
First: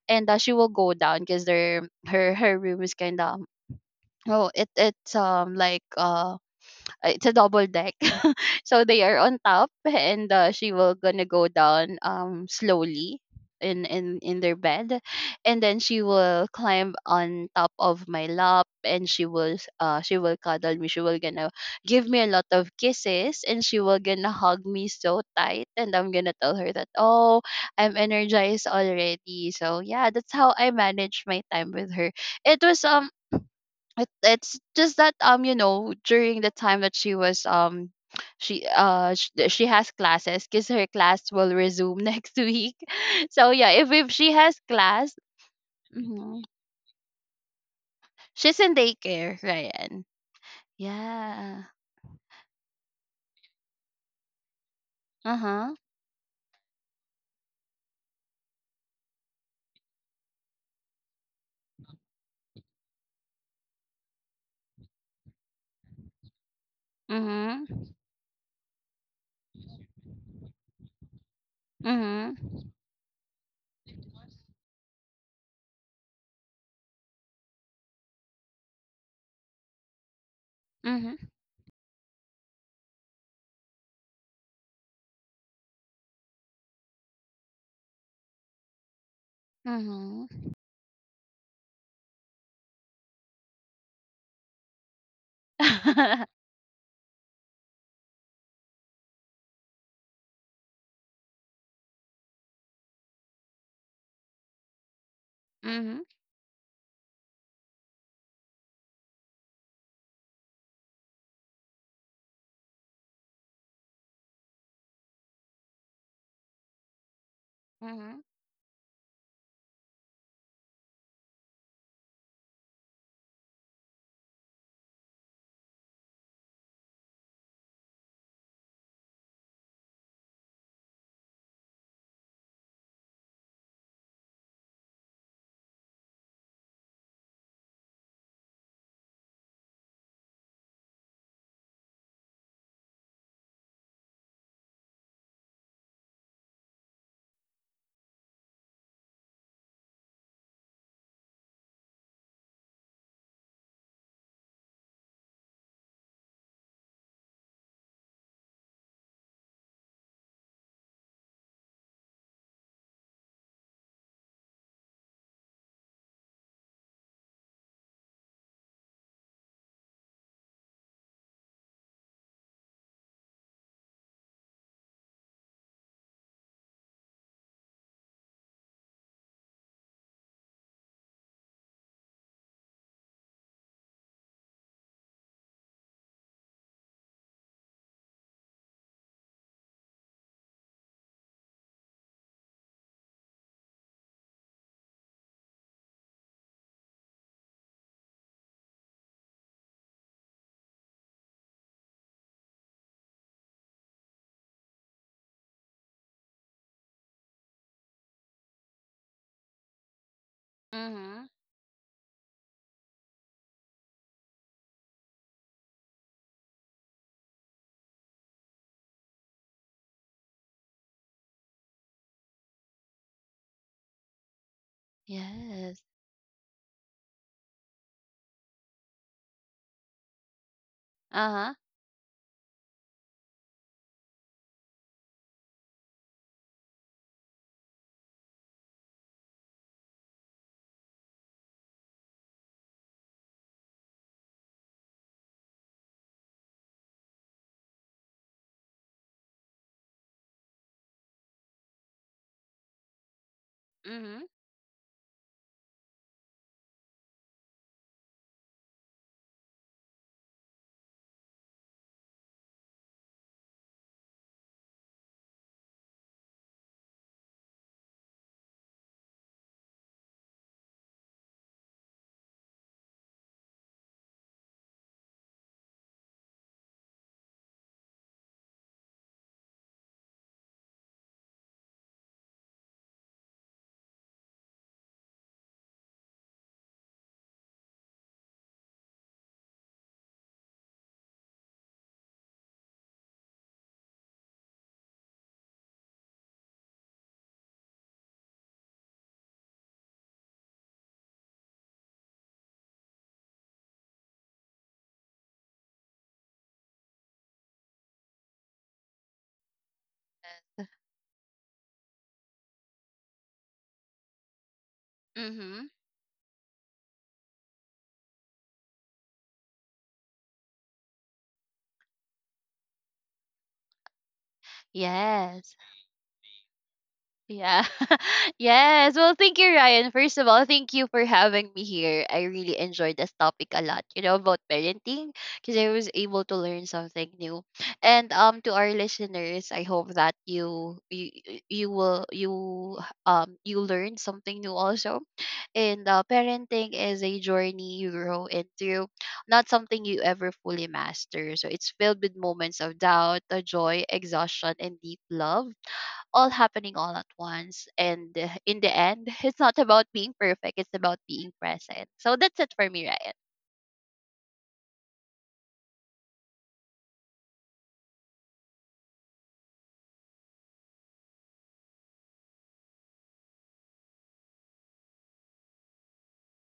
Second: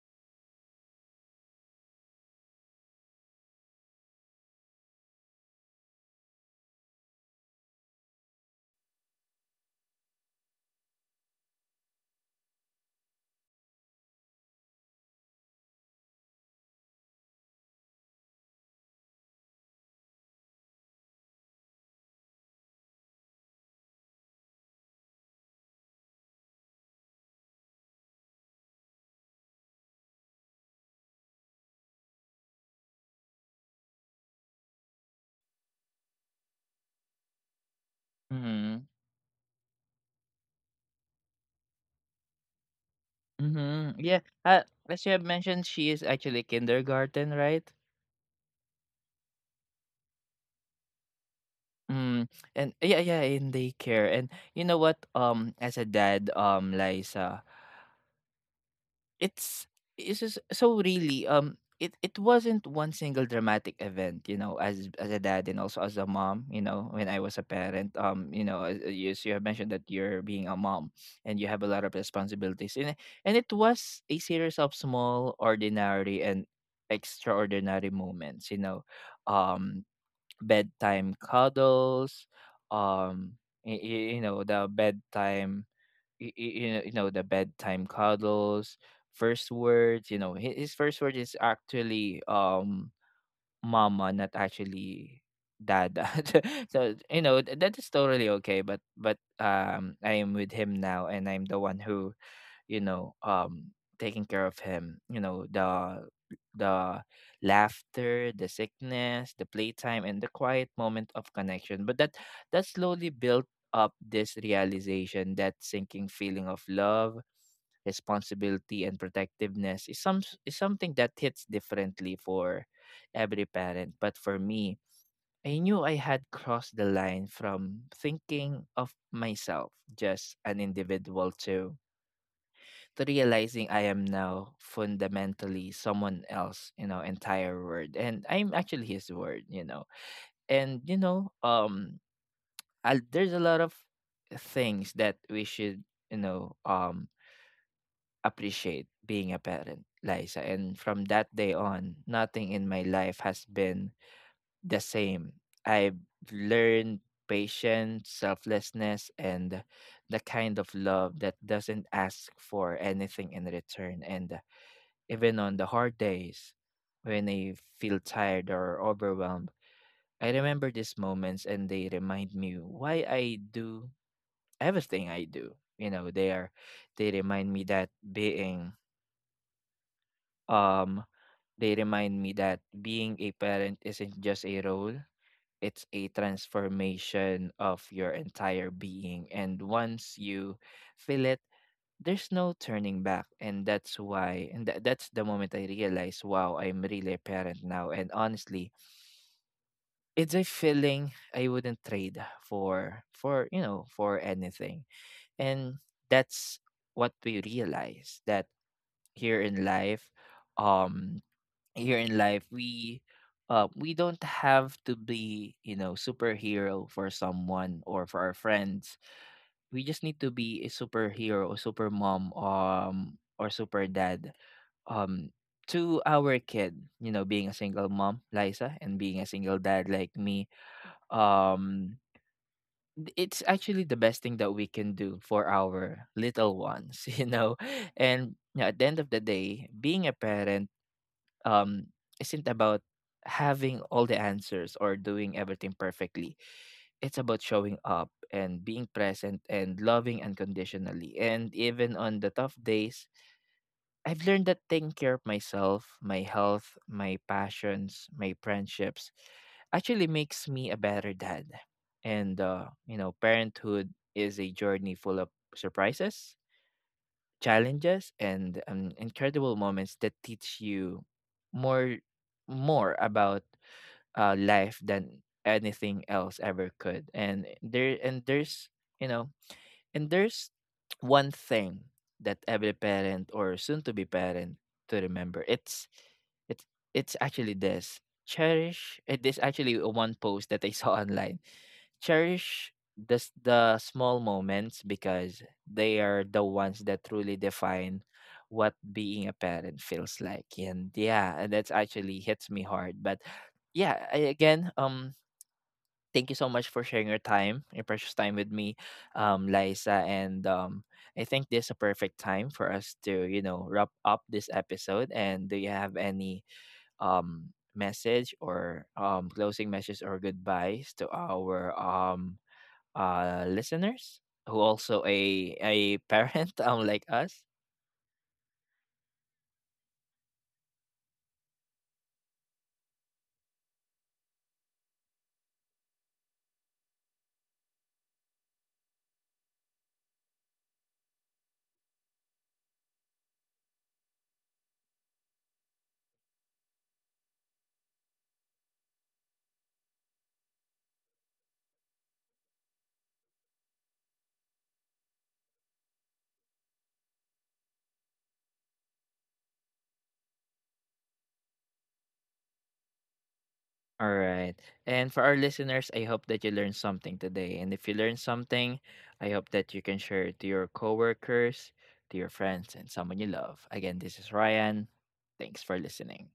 B: And uh, she will go down because their her her room is kind of, oh, it it's um like, uh it's a double deck. So they are on top, and uh, she will gonna go down um slowly in in in their bed, and then she will climb on top of my lap, and she will s- uh she will cuddle me, she will gonna give me a lot of kisses, and she will gonna hug me so tight, and I'm gonna tell her that, oh, I'm energized already. So yeah, that's how I manage my time with her. It was um it, it's just that, um you know, during the time that she was um she
A: Mm-hmm.
B: uh sh- th- she has classes, because her class will resume next week. So yeah, if,
A: Mhm,
B: if
A: yeah,
B: she has
A: uh, as you
B: class.
A: have mentioned, she is
B: Mhm.
A: actually kindergarten, right?
B: She's in daycare, Ryan. Yeah.
A: Mm, and yeah, yeah, in daycare. And you know what? Um,
B: Uh-huh.
A: as a dad, um, Liza, it's it's just so really um it it wasn't one single dramatic event, you know, as as a dad and also as a mom. You know, when I was a parent,
B: Mm-hmm.
A: um you know, as, you, so you have mentioned that you're being a mom and you have a lot of
B: Mm-hmm.
A: responsibilities. And it- and it was a series of small, ordinary and extraordinary moments, you know, um bedtime
B: Mm-hmm.
A: cuddles, um you, you know the bedtime, y- y- you know, you know, the bedtime cuddles, first words. You know,
B: Mm-hmm.
A: hi- his first word is actually um "mama," not actually "dada." So you know th- that is totally okay. But but um, I am with him now, and I'm the one who, you know, um taking care of him, you know,
B: Mm-hmm.
A: the the laughter, the sickness, the playtime, and the quiet moment of connection. But that that slowly built up this realization, that sinking feeling of love,
B: Mm-hmm.
A: responsibility, and protectiveness is some is something that hits differently for every parent. But for me, I knew I had crossed the line from thinking of myself just an individual to to realizing I am now fundamentally someone else, you know, entire word. And I'm actually his word, you know. And, you know, um, I, there's a lot of things that we should, you know, um, appreciate being a parent, Liza. And from that day on, nothing in my life has been the same. I've learned patience, selflessness, and the kind of love that doesn't ask for anything in return. And even on the hard days, when I feel tired or overwhelmed, I remember these moments and they remind me why I do everything I do. You know, they are they remind me that being um they remind me that being a parent isn't just a role, it's a transformation of your entire being. And once you feel it, there's no turning back. and that's why and tha- that's the moment I realized, wow, I'm really a parent now. And honestly, it's a feeling I wouldn't trade for for you know, for anything. And that's what we realize, that here in life, um
B: Mm-hmm.
A: here in life, we uh, we don't have to be, you know, superhero for someone or for our friends. We just need to be a superhero, super mom, um or super dad, um
B: Yes.
A: to our kid. You know, being a single mom, Liza, and being a single dad like me,
B: Uh-huh.
A: um th- it's actually the best thing that we can do for our little ones. You know, and yeah, at the end of the day, being a parent, um isn't about having all the answers or doing everything perfectly. It's about showing up and being present and loving unconditionally. And even on the tough days,
B: Mm-hmm.
A: I've learned that taking care of myself, my health, my passions, my friendships actually makes me a better dad. And, uh, you know, parenthood is a journey full of surprises, challenges, and um, incredible moments that teach you more more about, uh, life than anything else ever could. And there and there's, you know, and there's one thing that every parent or soon to be parent to remember. It's it's it's actually this. Cherish, eh, this actually a one post that I saw online. Cherish the s- the small moments, because they are the ones that truly define what being a parent feels like. And yeah, and that's actually hits me hard. But yeah, I, again, um thank you so much for sharing your time, your precious time with me, um, Liza. And um, I think this is a perfect time for us to, you know, wrap up this episode. And do
B: Hmm.
A: you have any um, message or um, closing message or goodbyes to our um, uh, listeners who also a
B: Yes.
A: a parent um, like us?
B: Yeah. Yes. Well, thank you, Ryan. First of all, thank you for having me here. I really enjoyed this topic a lot, you know, about parenting, because I was able to learn something new. And um, to our listeners, I hope that you you you you will you um you learn something new also. And uh, parenting is a journey you grow into, not something you ever fully master. So it's filled with moments of doubt, uh, joy, exhaustion, and deep love, all happening all at once. And uh, in the end, it's not about being perfect, it's about being present. So that's it for me, Ryan.
A: All right. And for our listeners, I hope that you learned something today. And if you learned something, I hope that you can share it to your coworkers, to your friends, and someone you love. Again, this is Ryan. Thanks for listening.